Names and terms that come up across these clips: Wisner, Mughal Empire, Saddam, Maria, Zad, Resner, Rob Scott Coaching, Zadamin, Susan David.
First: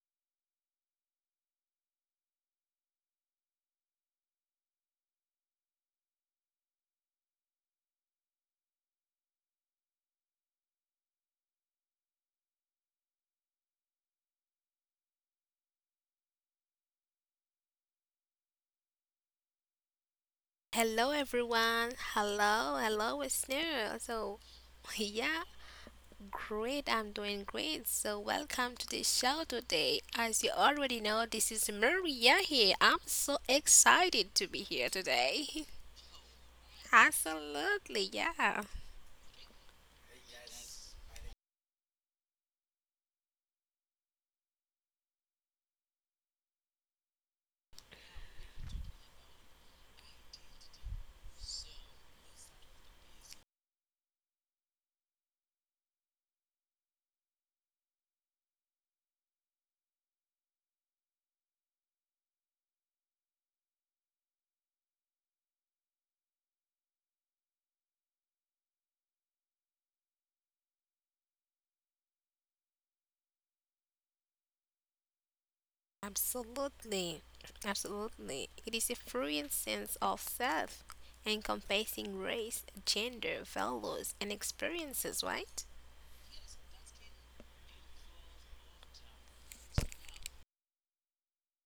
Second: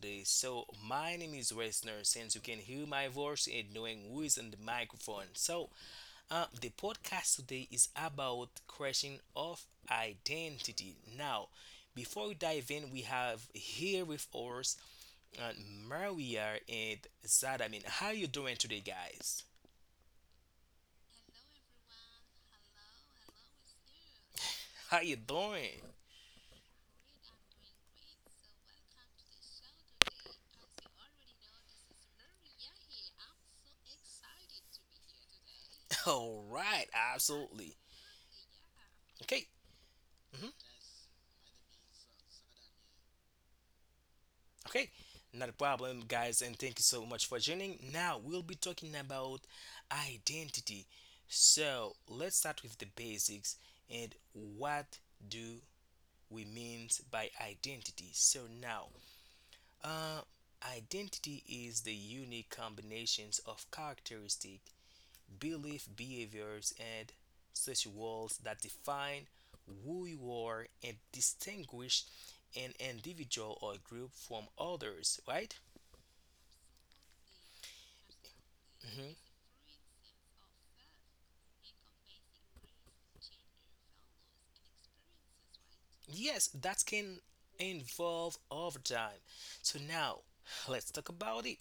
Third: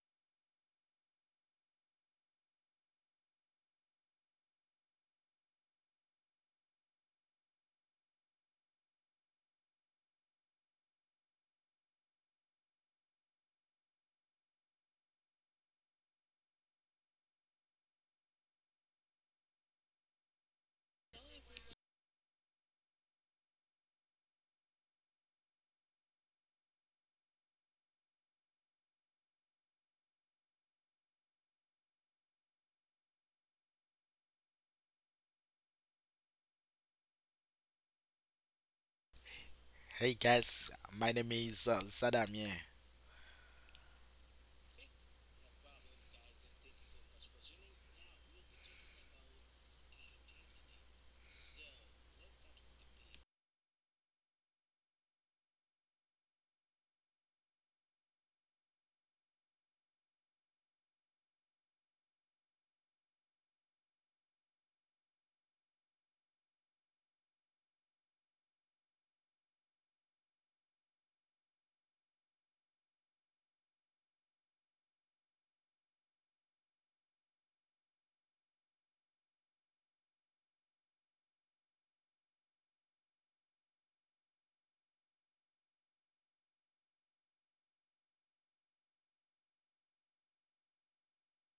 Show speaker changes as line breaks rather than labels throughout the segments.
today. So, my name is Resner. Since you can hear my voice and knowing who is on the microphone, the podcast today is about creation of identity. Now, before we dive in, we have here with us uh, Maria and Zad. I mean, how you doing today, guys?
Hello everyone. Hello, hello listener. So
How you
yeah,
doing?
great. I'm doing great. So welcome to the show today. As you already know, this is Maria here. I'm so excited to be here today.
All right, absolutely.
Absolutely, yeah.
Okay.
Hey
Mhm.
guys, my name is Saddam. Yeah,
Okay, not a problem, guys, and thank you so much for joining. Now we'll be talking about identity. So let's start with the basics and what do we mean by identity. So now, uh, identity is the unique combinations of characteristic, belief, behaviors, and social roles that define who you are and distinguish an individual or group from others, right?
Absolutely. Absolutely. It is a
Mhm.
free sense of self encompassing race, gender, values and experiences, right?
Yes, that can involve overtime. So now let's talk about it.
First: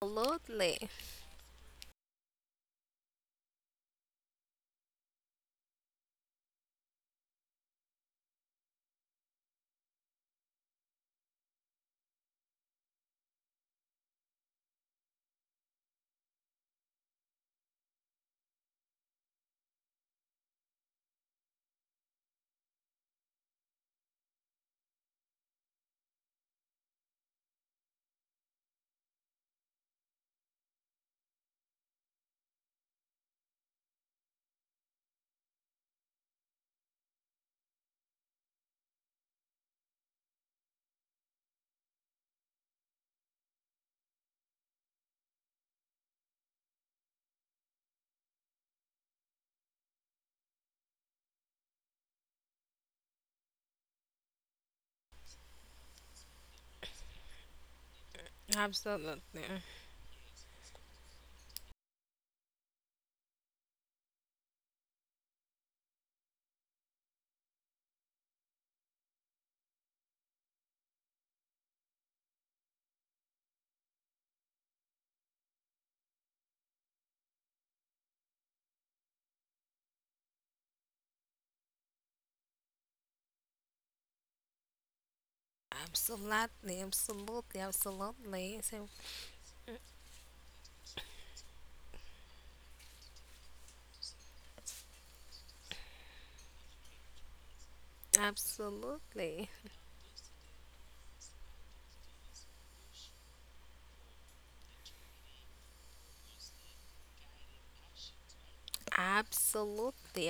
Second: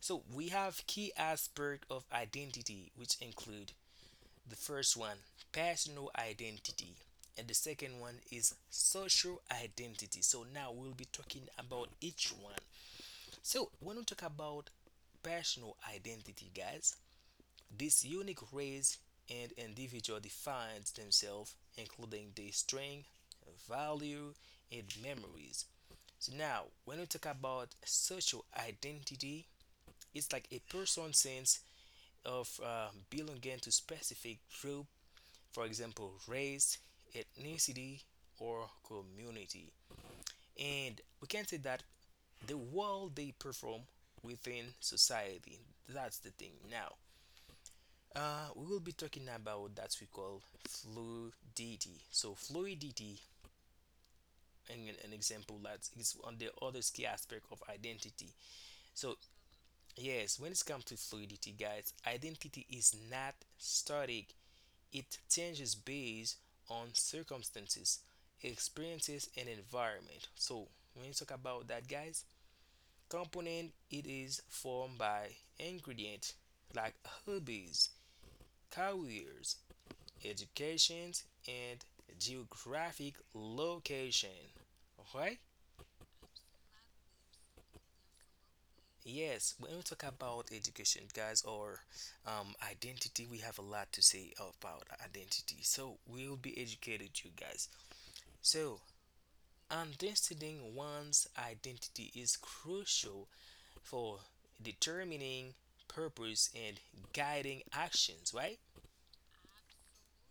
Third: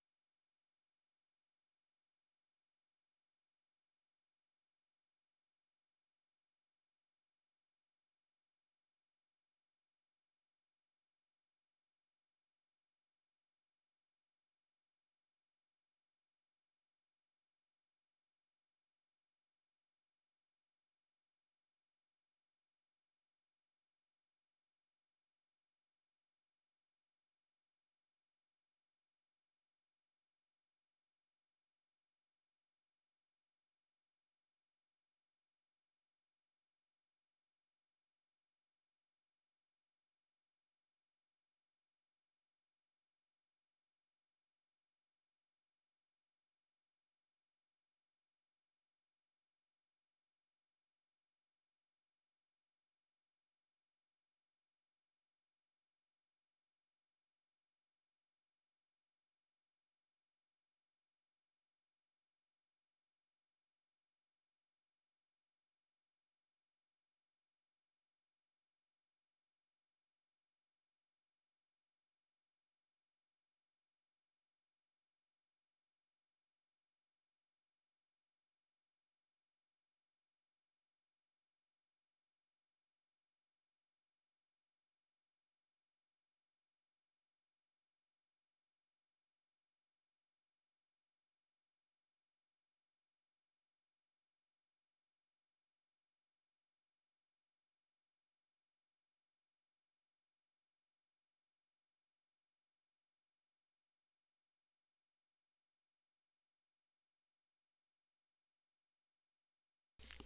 So we
Absolutely.
have key aspect of identity, which include the first one, personal identity, and the second one is social identity. So now we'll be talking about each one. So when we talk about personal identity, guys, this unique race and individual defines themselves, including their strength, value, and memories. So now, when we talk about social identity, it's like a person's sense of belonging to specific group, for example, race, ethnicity, or community. And we can say that the role they perform within society. That's the thing. Now, we will be talking about that we call fluidity. So fluidity, and an example that is on the other key aspect of identity. So
Absolutely.
yes, when it comes to fluidity, guys, identity is not static. It changes based on circumstances, experiences, and environment. So when you talk about that, guys, component it is formed by ingredient like hobbies, careers, educations, and geographic location. Alright?
Absolutely, absolutely, absolutely.
Yes, when we talk about education, guys, or identity, we have a lot to say about identity. So we'll be educated, you guys. So
Absolutely,
understanding one's identity is crucial for determining purpose and guiding actions, right?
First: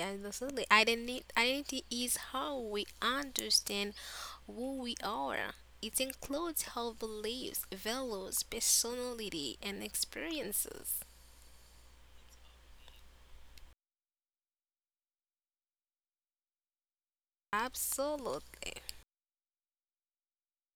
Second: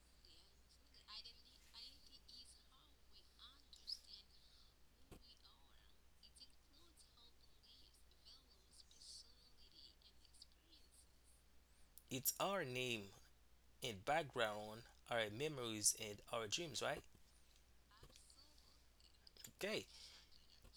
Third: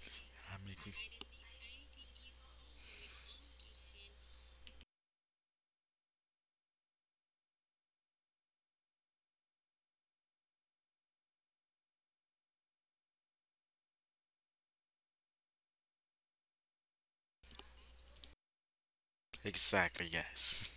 I'm
Identity,
ex-
identity is how we understand who we are. It includes our beliefs, values, personality, and experiences.
It's our name and background, our memories and our dreams, right?
Absolutely.
Okay.
exactly guys.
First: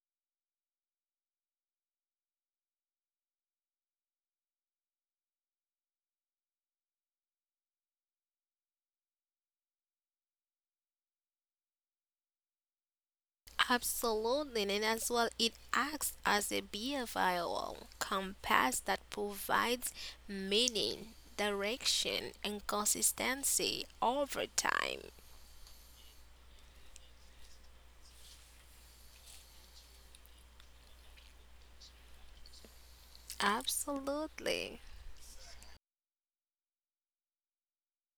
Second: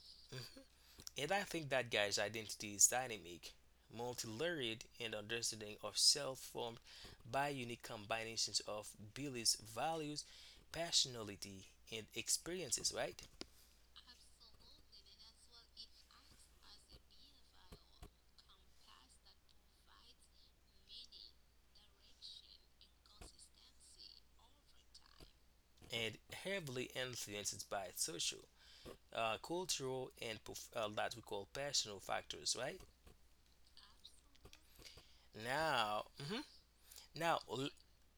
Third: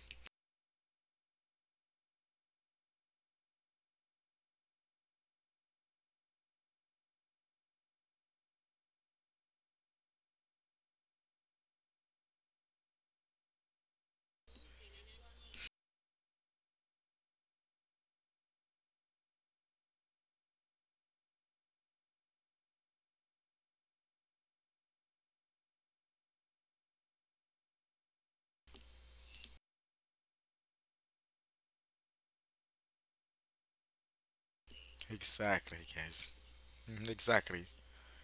And I think that guy's identity is dynamic, multi-layered, and understanding of self formed by unique combinations of beliefs, values, personality, and experiences, right?
Absolutely, and as well, it acts as a behavioral compass that provides meaning, direction, and consistency over time.
And heavily influenced by social, cultural, and that we call personal factors, right?
Absolutely.
Exactly
Now,
guys.
mhm.
Mhm.
now,
Exactly.
l-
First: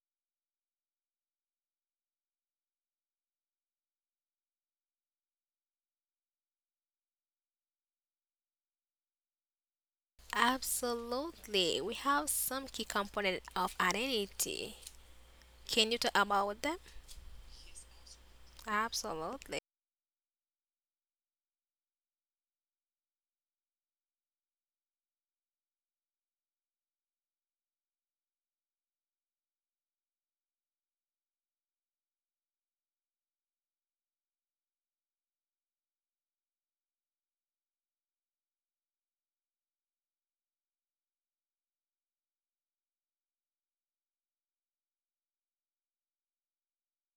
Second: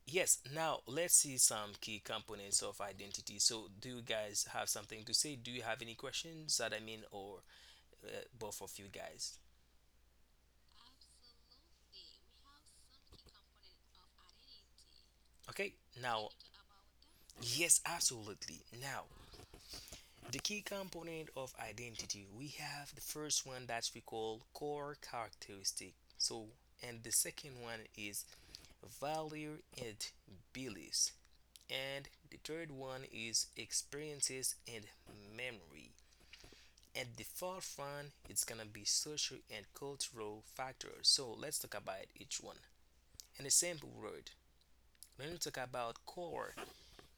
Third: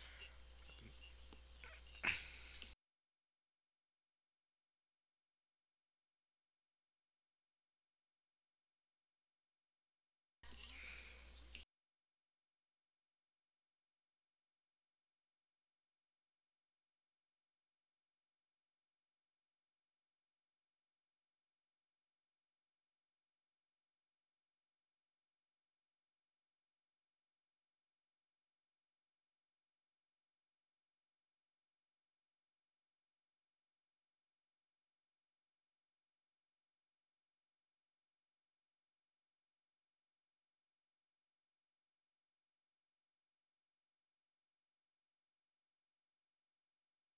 yes, now let's see some key components of identity. So, do you guys have something to say? Do you have any questions that I mean, or uh, both of you guys.
Absolutely. We have some key component of identity.
Okay,
Can you talk
now,
about them?
yes, absolutely. Now,
Absolutely.
the key component of identity, we have the first one that we call core characteristic. So, and the second one is value and beliefs. And the third one is experiences and memory. And the fourth one, it's gonna be social and cultural factors. So let's talk about each one. In a simple word, when we talk about core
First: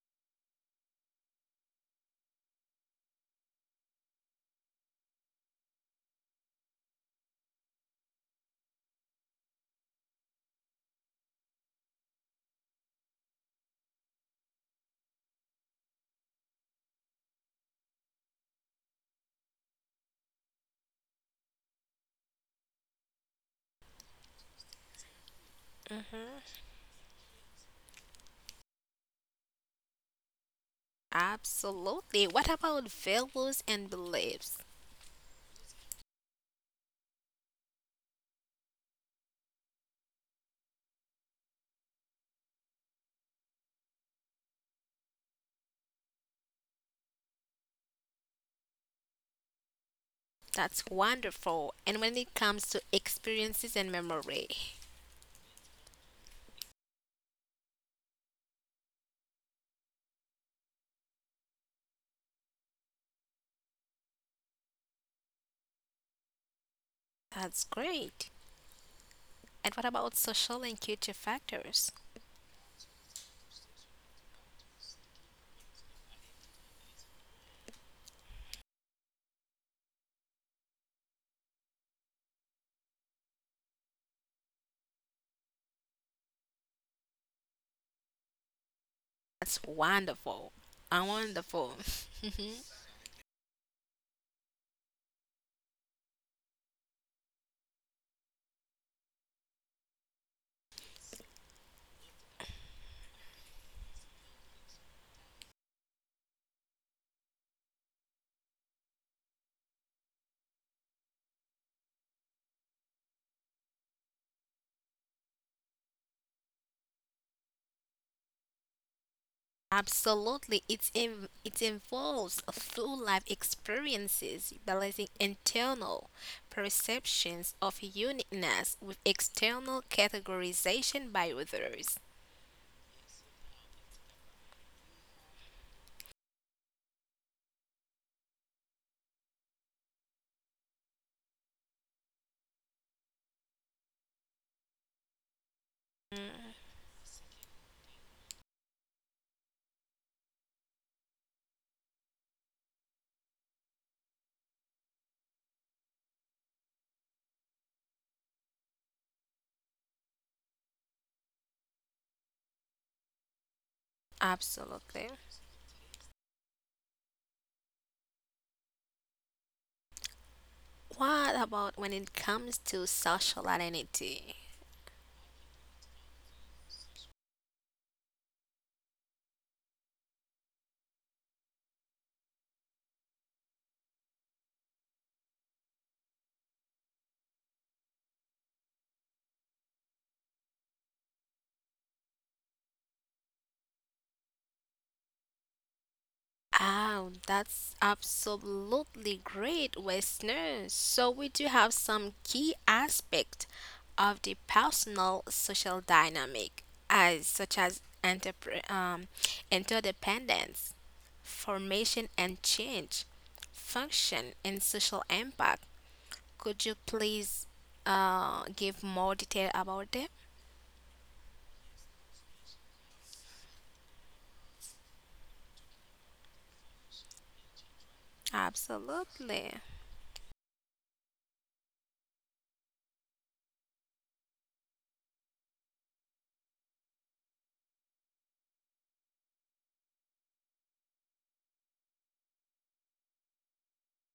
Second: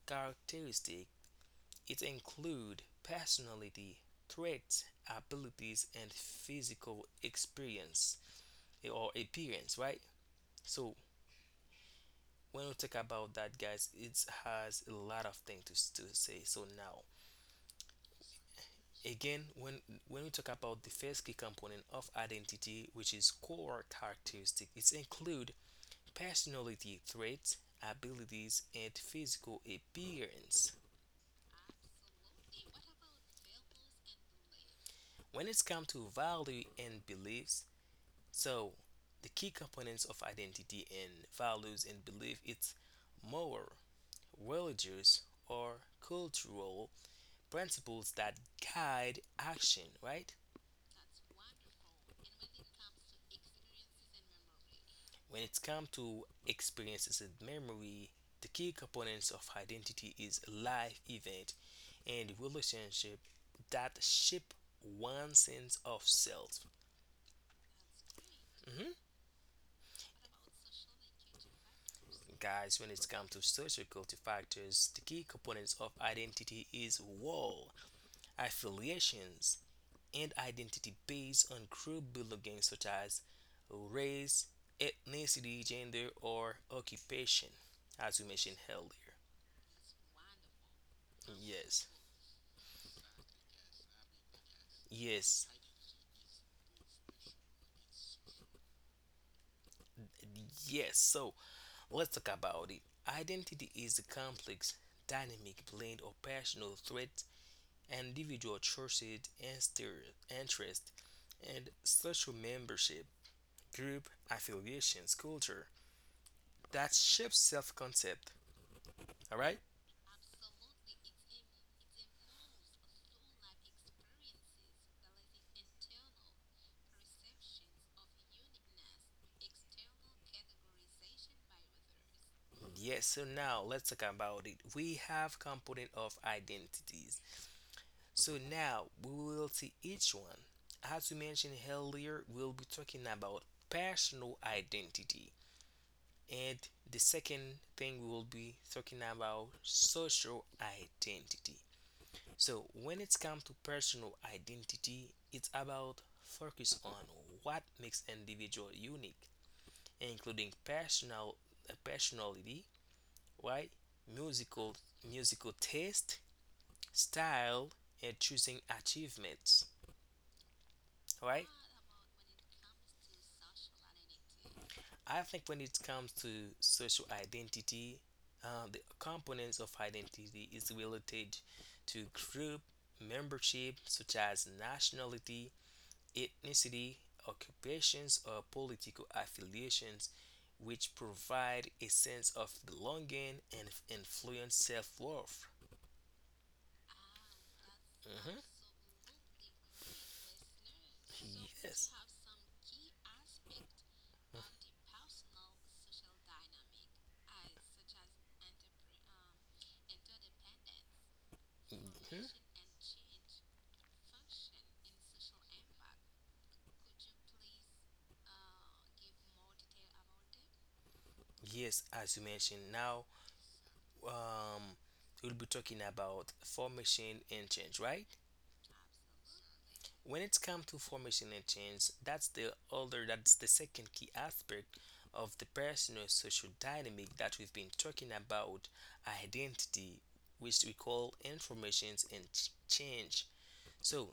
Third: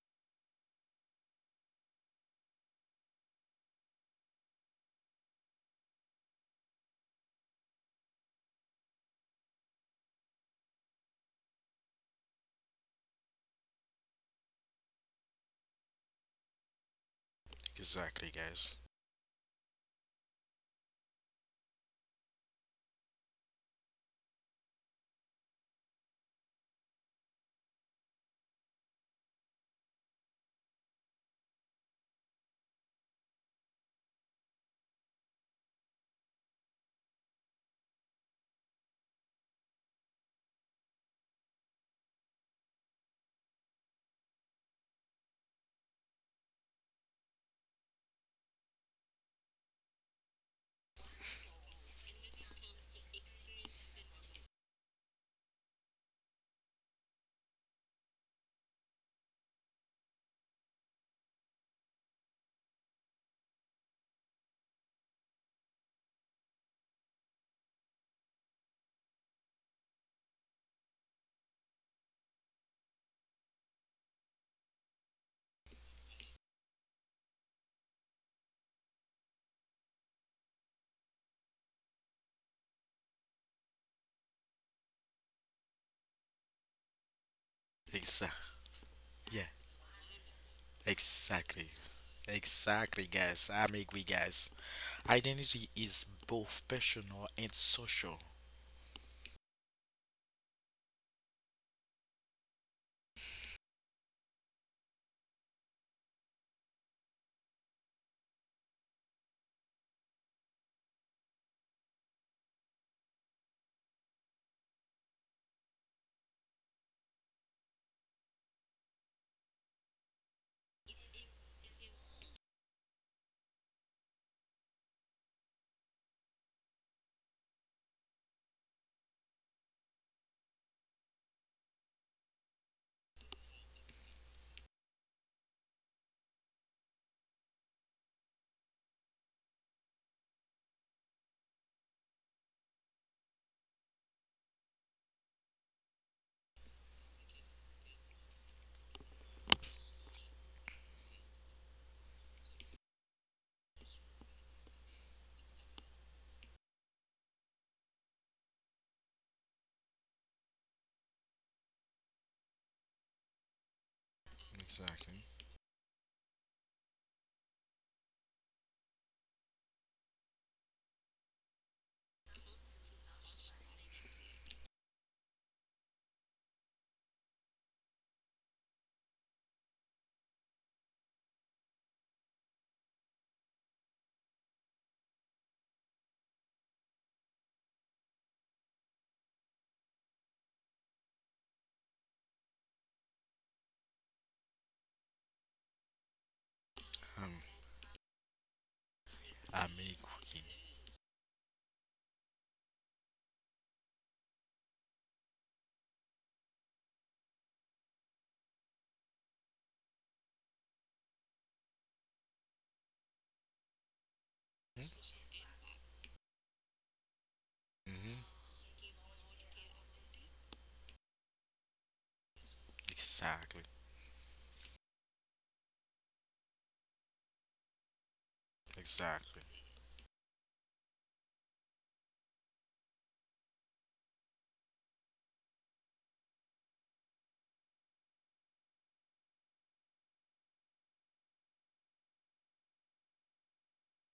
characteristic, it include personality, traits, abilities, and physical experience or appearance, right? So when we talk about that, guys, it has a lot of things to say. So now,
Exactly guys.
again, when we talk about the first key component of identity, which is core characteristic, it include personality, traits, abilities, and physical appearance.
Absolutely. What about values and beliefs?
When it's come to value and beliefs, so, the key components of identity and values and belief it's moral, religious, or cultural principles that guide action, right?
That's wonderful. And when it comes to experiences and memory?
When it comes to experiences and memory, the key components of identity is life event and relationship that shape one sense of self.
That's great.
Mhm.
And what about social and culture factors?
Guys, when it comes to social culture factors, the key components of identity is wall, affiliations, and identity based on group belonging such as race, ethnicity, gender, or occupation, as we
Exactly.
mentioned earlier.
Yeah.
That's wonderful.
Exactly.
Wonderful.
Yes,
Mhm.
Exactly guys. I'm agree guys.
yes,
Identity is both personal and social.
yes. So let's talk about it. Identity is a complex, dynamic blend of personal threats, individual choices, and interest, and social membership, group affiliations, culture that shapes self-concept. All right.
Absolutely. It involves full life experiences, balancing internal perceptions of uniqueness with external categorization by others.
Yes, so now let's talk about it. We have component of identities. So now we will see each one. As we mentioned earlier, we'll be talking about personal identity. And the second thing we will be talking about social identity. So when it's come to personal identity, it's about focus on what makes individual unique, including personal personality right? Musical
Absolutely.
Exactly.
musical taste, style, and choosing achievements,
What
right?
about when it comes to social identity?
I think when it comes to social identity, the components of identity is related to group membership, such as nationality, ethnicity, occupations, or political affiliations, which provide a sense of belonging and influence self worth.
Oh,
Um,
that's absolutely
I'm
great,
agree.
Westerners. So we do have
Yes.
some key aspect of the personal social dynamic, as such as interdependence, formation
Mhm.
and change, function and social
Mm-hmm.
impact. Could you please
Mm-hmm.
give more detail about them?
Yes, as you mentioned, now
Exactly.
um, we'll be talking about formation and change, right?
Exactly.
Absolutely,
When it comes to formation and change, that's the other, that's the second key aspect of the personal social dynamic that we've been talking about identity, which we call informations and change. So,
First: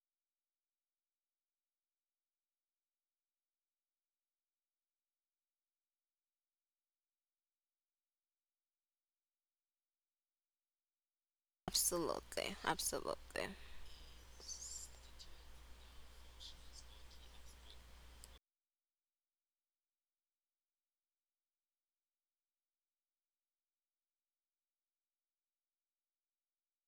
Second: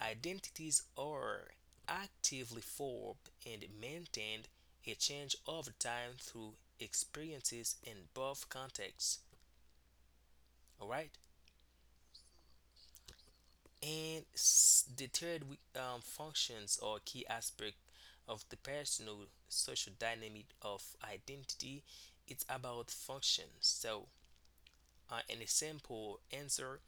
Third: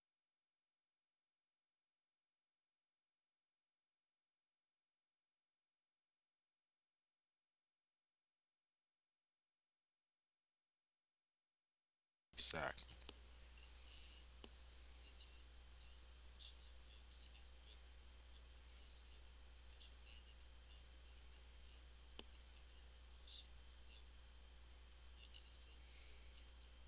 identities are actively formed and maintained a change over time through experiences in both contexts. All right.
absolutely,
Exactly.
absolutely.
And the third functions or key aspect of the personal social dynamic of identity it's about functions. So, an example answer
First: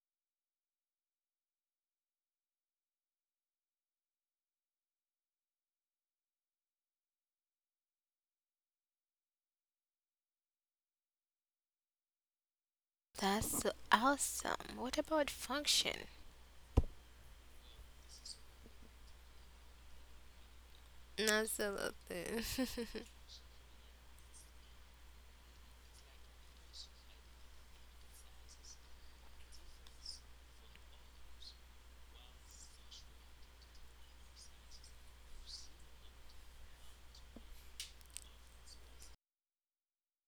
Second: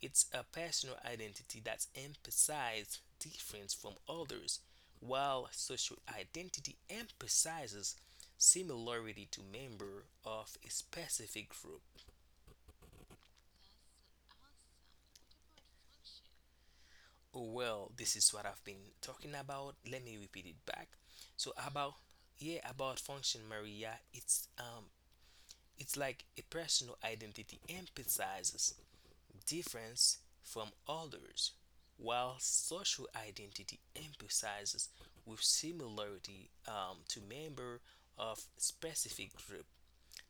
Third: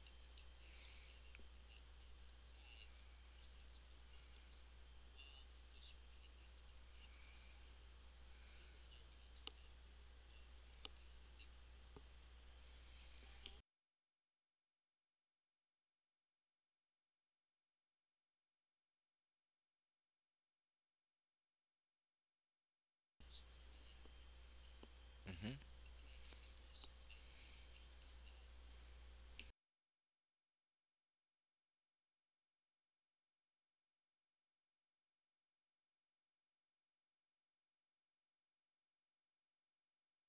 it's a personal identity that emphasizes difference from others, while social identity emphasizes similarity to member of a specific group.
That's so awesome. What about function?
Oh, well, this is what I've been talking about. Let me repeat it back. So about
Absolutely.
yeah, about function Maria,
Mm-hmm.
it's like a personal identity emphasizes difference from others, while social identity emphasizes with similarity to member of specific group.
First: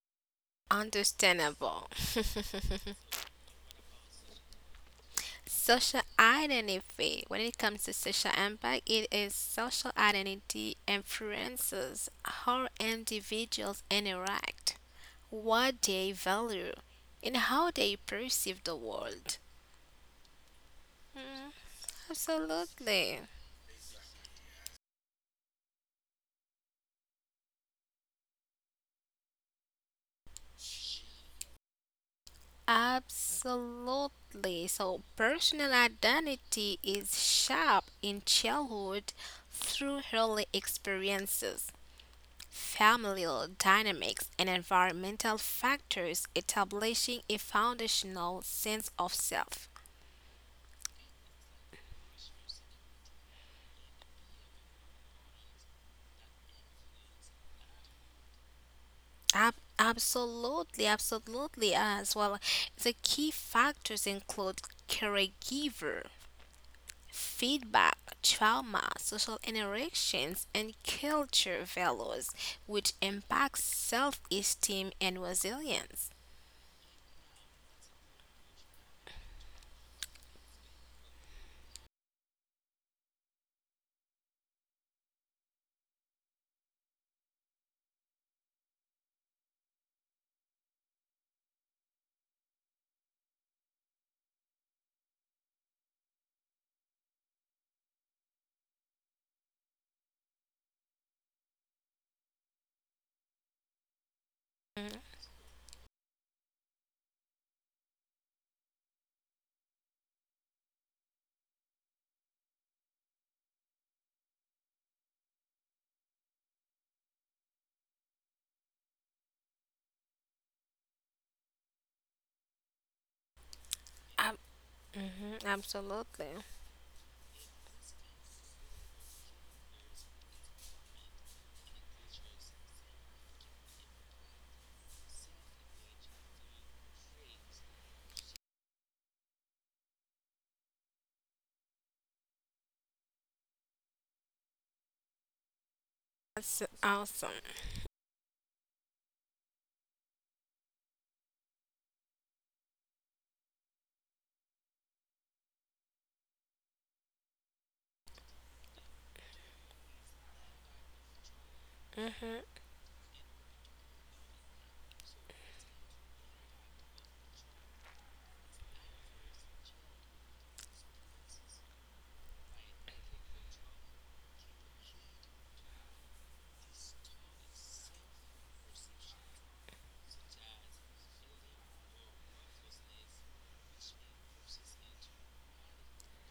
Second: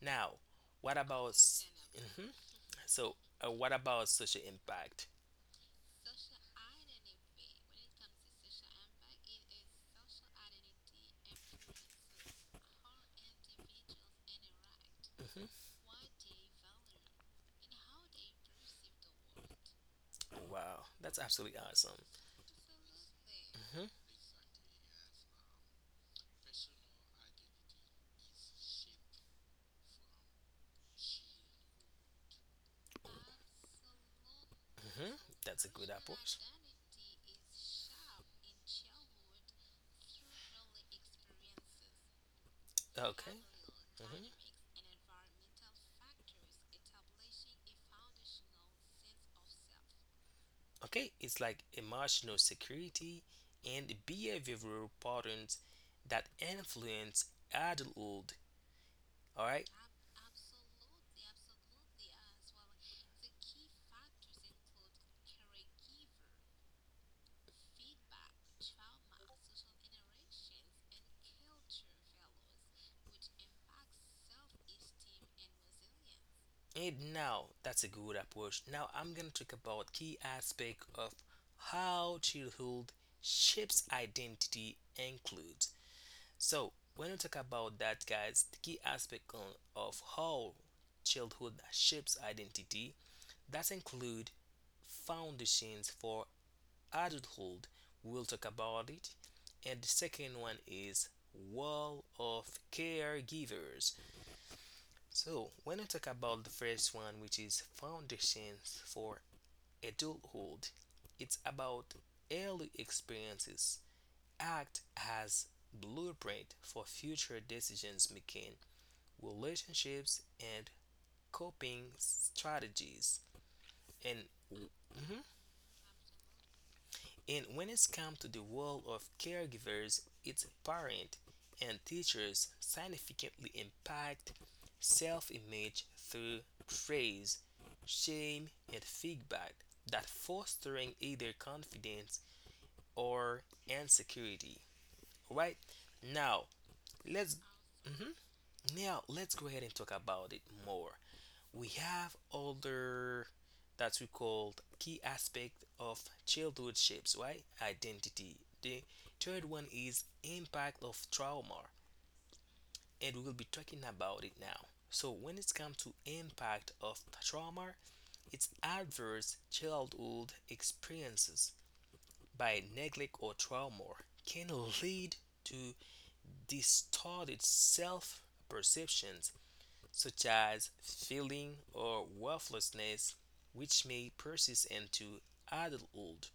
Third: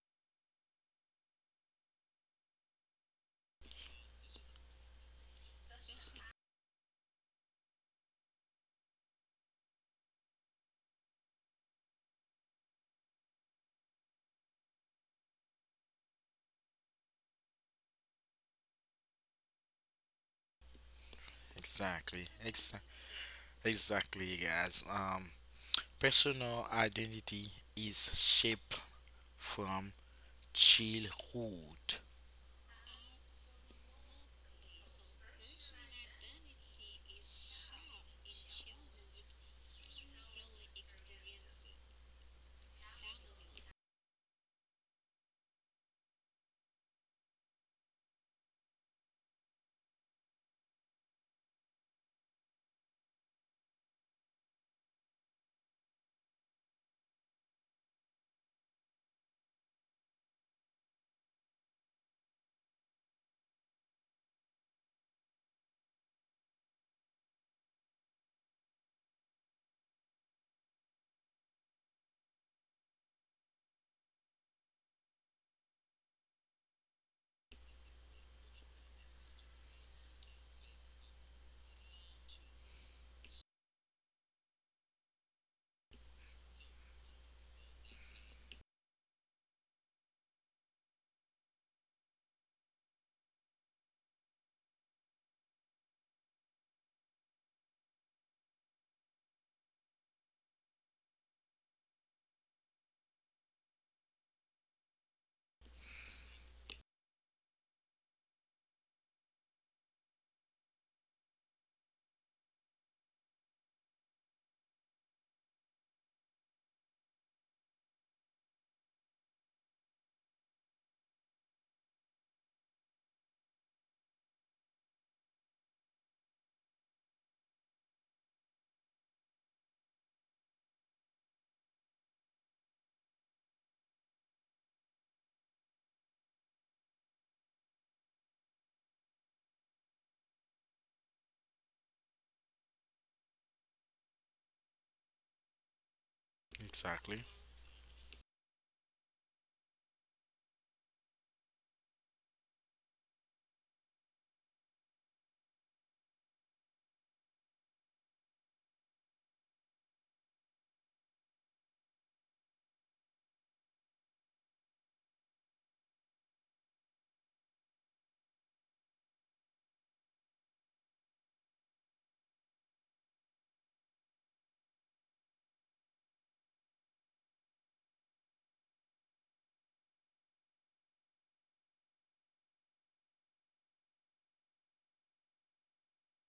Now, what about s-
Understandable.
mhm. so what about social impact?
Social identity. When it comes to social impact, it is social identity influences how individuals interact,
hmm
what they value, and how they perceive the world.
Wow, that's
Mm,
absolutely awesome.
Exactly.
Absolutely.
hmm
Exactly, guys. Personal identity is shaped from childhood.
Absolutely. So,
hmm That's a
personal
good approach.
identity is shaped in childhood through early experiences,
Okay.
familial
hmm
dynamics, and environmental factors, establishing a foundational sense of self.
Okay, it's like emotional security and behavioral patterns that influence adulthood. All
Ab-
right,
absolutely, absolutely, as well. The key factors include caregiver, feedback, trauma, social interactions, and culture values, which impact self esteem and resilience.
and now that's a good approach. Now I'm gonna talk about key aspect of how childhood shapes identity includes. So, when we talk about that, guys, the key aspect of how childhood shapes identity that include foundations for adulthood. We'll talk about it. And the second one is wall of caregivers. So, when we talk about the first one, which is foundations for adulthood, it's about early experiences act as blueprint for future decisions making relationships, and coping strategies. And,
Ab- mhm, Absolutely.
and when it comes to the role of caregivers, its parents and teachers significantly impact self-image through praise, shame, and feedback that fostering either confidence or insecurity. All right, now
That's
Exactly.
awesome.
let's now let's go ahead and talk about it more. We have other that we called key aspect of childhood shapes right identity the third one is impact of trauma
Mhm.
and we will be talking about it now so when it comes to impact of trauma it's adverse childhood experiences by neglect or trauma can lead to distorted self perceptions such as feeling or worthlessness, which may persist into adulthood.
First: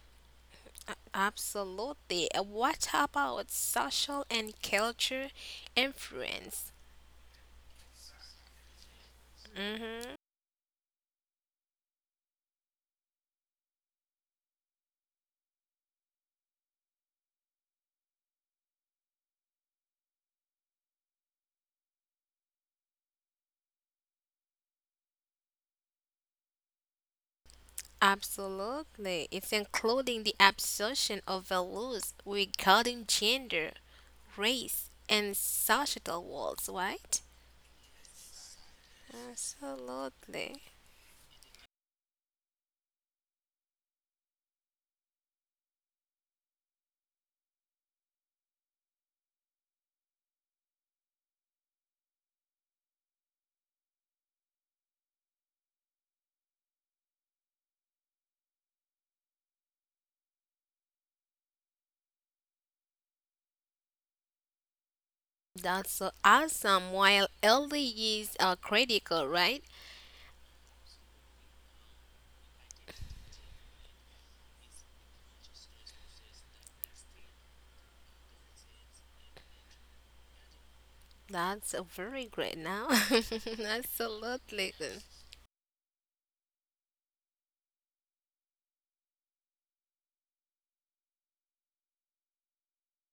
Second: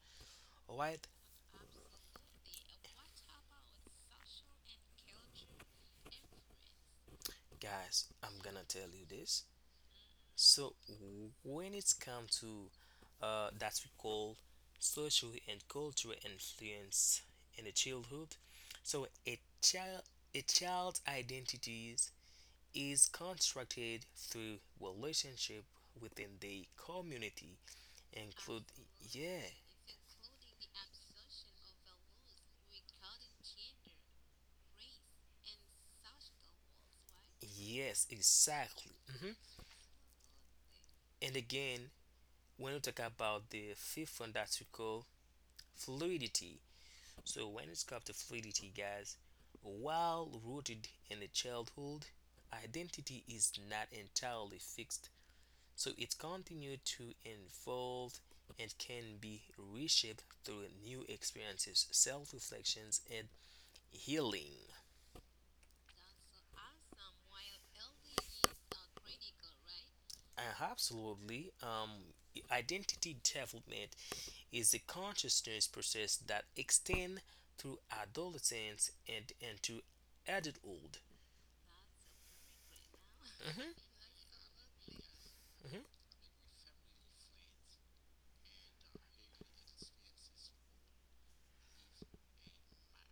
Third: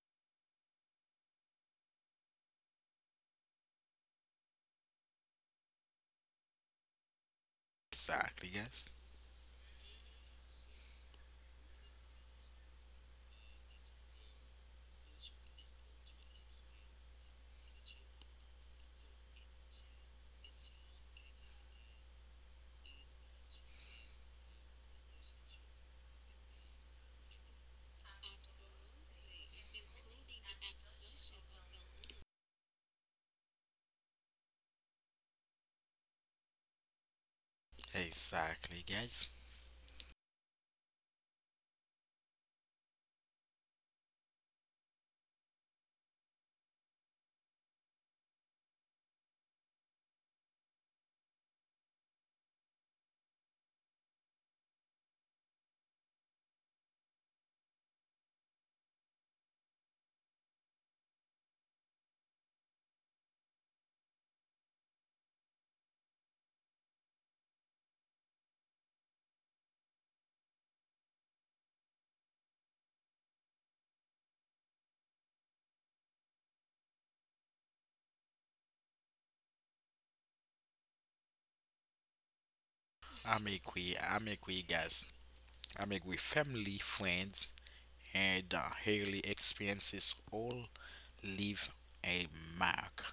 Alright,
Absolutely. What about social and culture influence?
guys, I'm
Exactly,
gonna tell
guys.
you this.
Hmm
So, when it's come to that we call social and cultural influence in the childhood, so a child's identities is constructed through relationship within the community, include
Absolutely.
yeah,
It's including the absorption of values regarding gender, race, and societal roles, right?
yes,
Exactly,
exactly.
guys.
hmm
Absolutely.
And again, when we talk about the fifth one that we call fluidity. So when it's comes to fluidity, guys, while rooted in the childhood, identity is not entirely fixed. So it continues to evolve and can be reshaped through new experiences, self-reflections, and healing.
That's so awesome. While early years are critical, right?
Absolutely. Identity development is a consciousness process that extends through adolescence and into adulthood.
That's very great now.
Mhm,
Absolutely.
Guys.
mhm.
I make we family, friends, and early experiences all leave a mark.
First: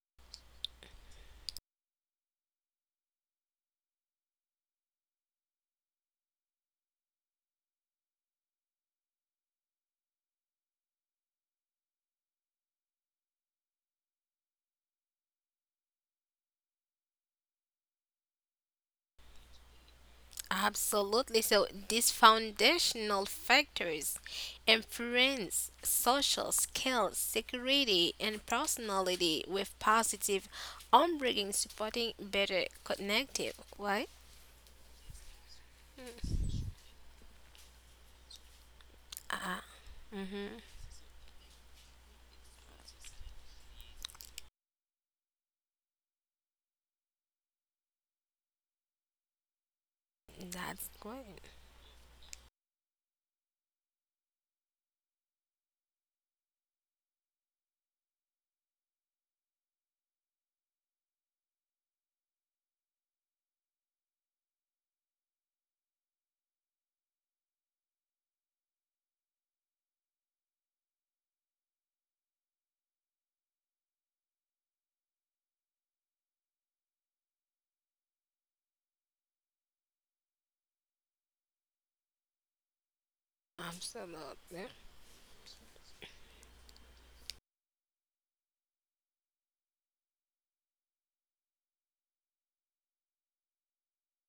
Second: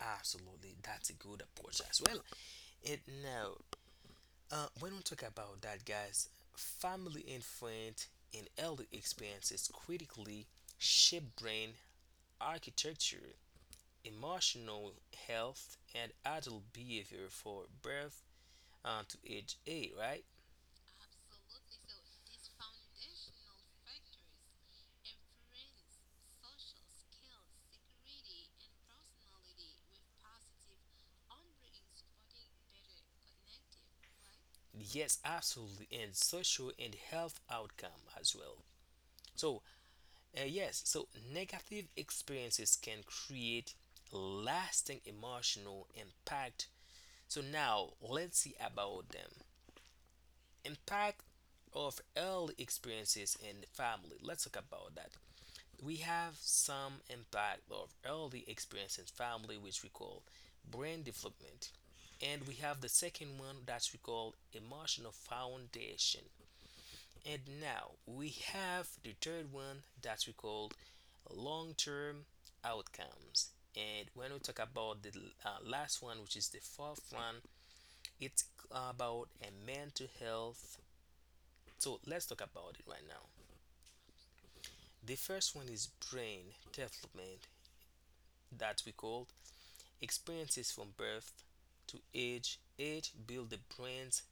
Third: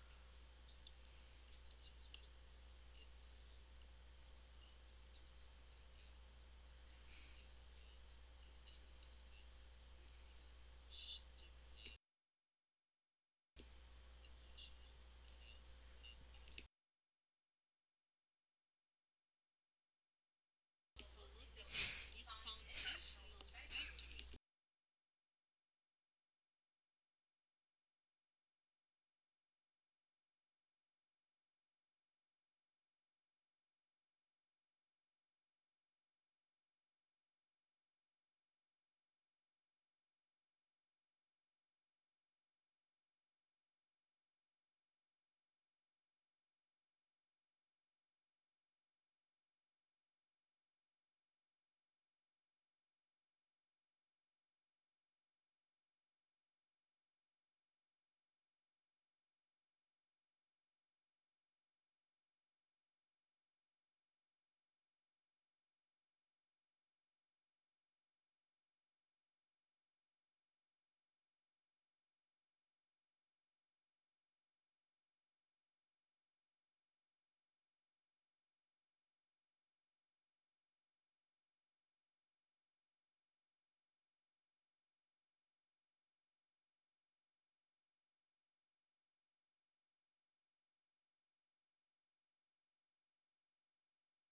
Absolutely, that's a good approach as well. And now, when we talk about that, guys, family and friend and early experiences critically shape brain architecture, emotional health, and adult behavior for birth to age 8, right?
Absolutely. So these foundational factors influence social skills, security, and personality with positive upbringing supporting better connective. Why?
Yes, absolutely, and social and health outcome as well. So, yes, so negative experiences can create lasting emotional impact. So, now let's see about them.
That's
Impact
great.
of early experiences in the family. Let's talk about that. We have some impact of early experience in family, which we call brain development. And we have the second one that we call emotional foundation. And now we have the third one that we called long term outcomes. And when we talk about the last one, which is the fourth one, it's about a mental health. So let's talk about it right now.
Absolutely.
The first one is brain development that we called experiences from birth to age. Age build the brain's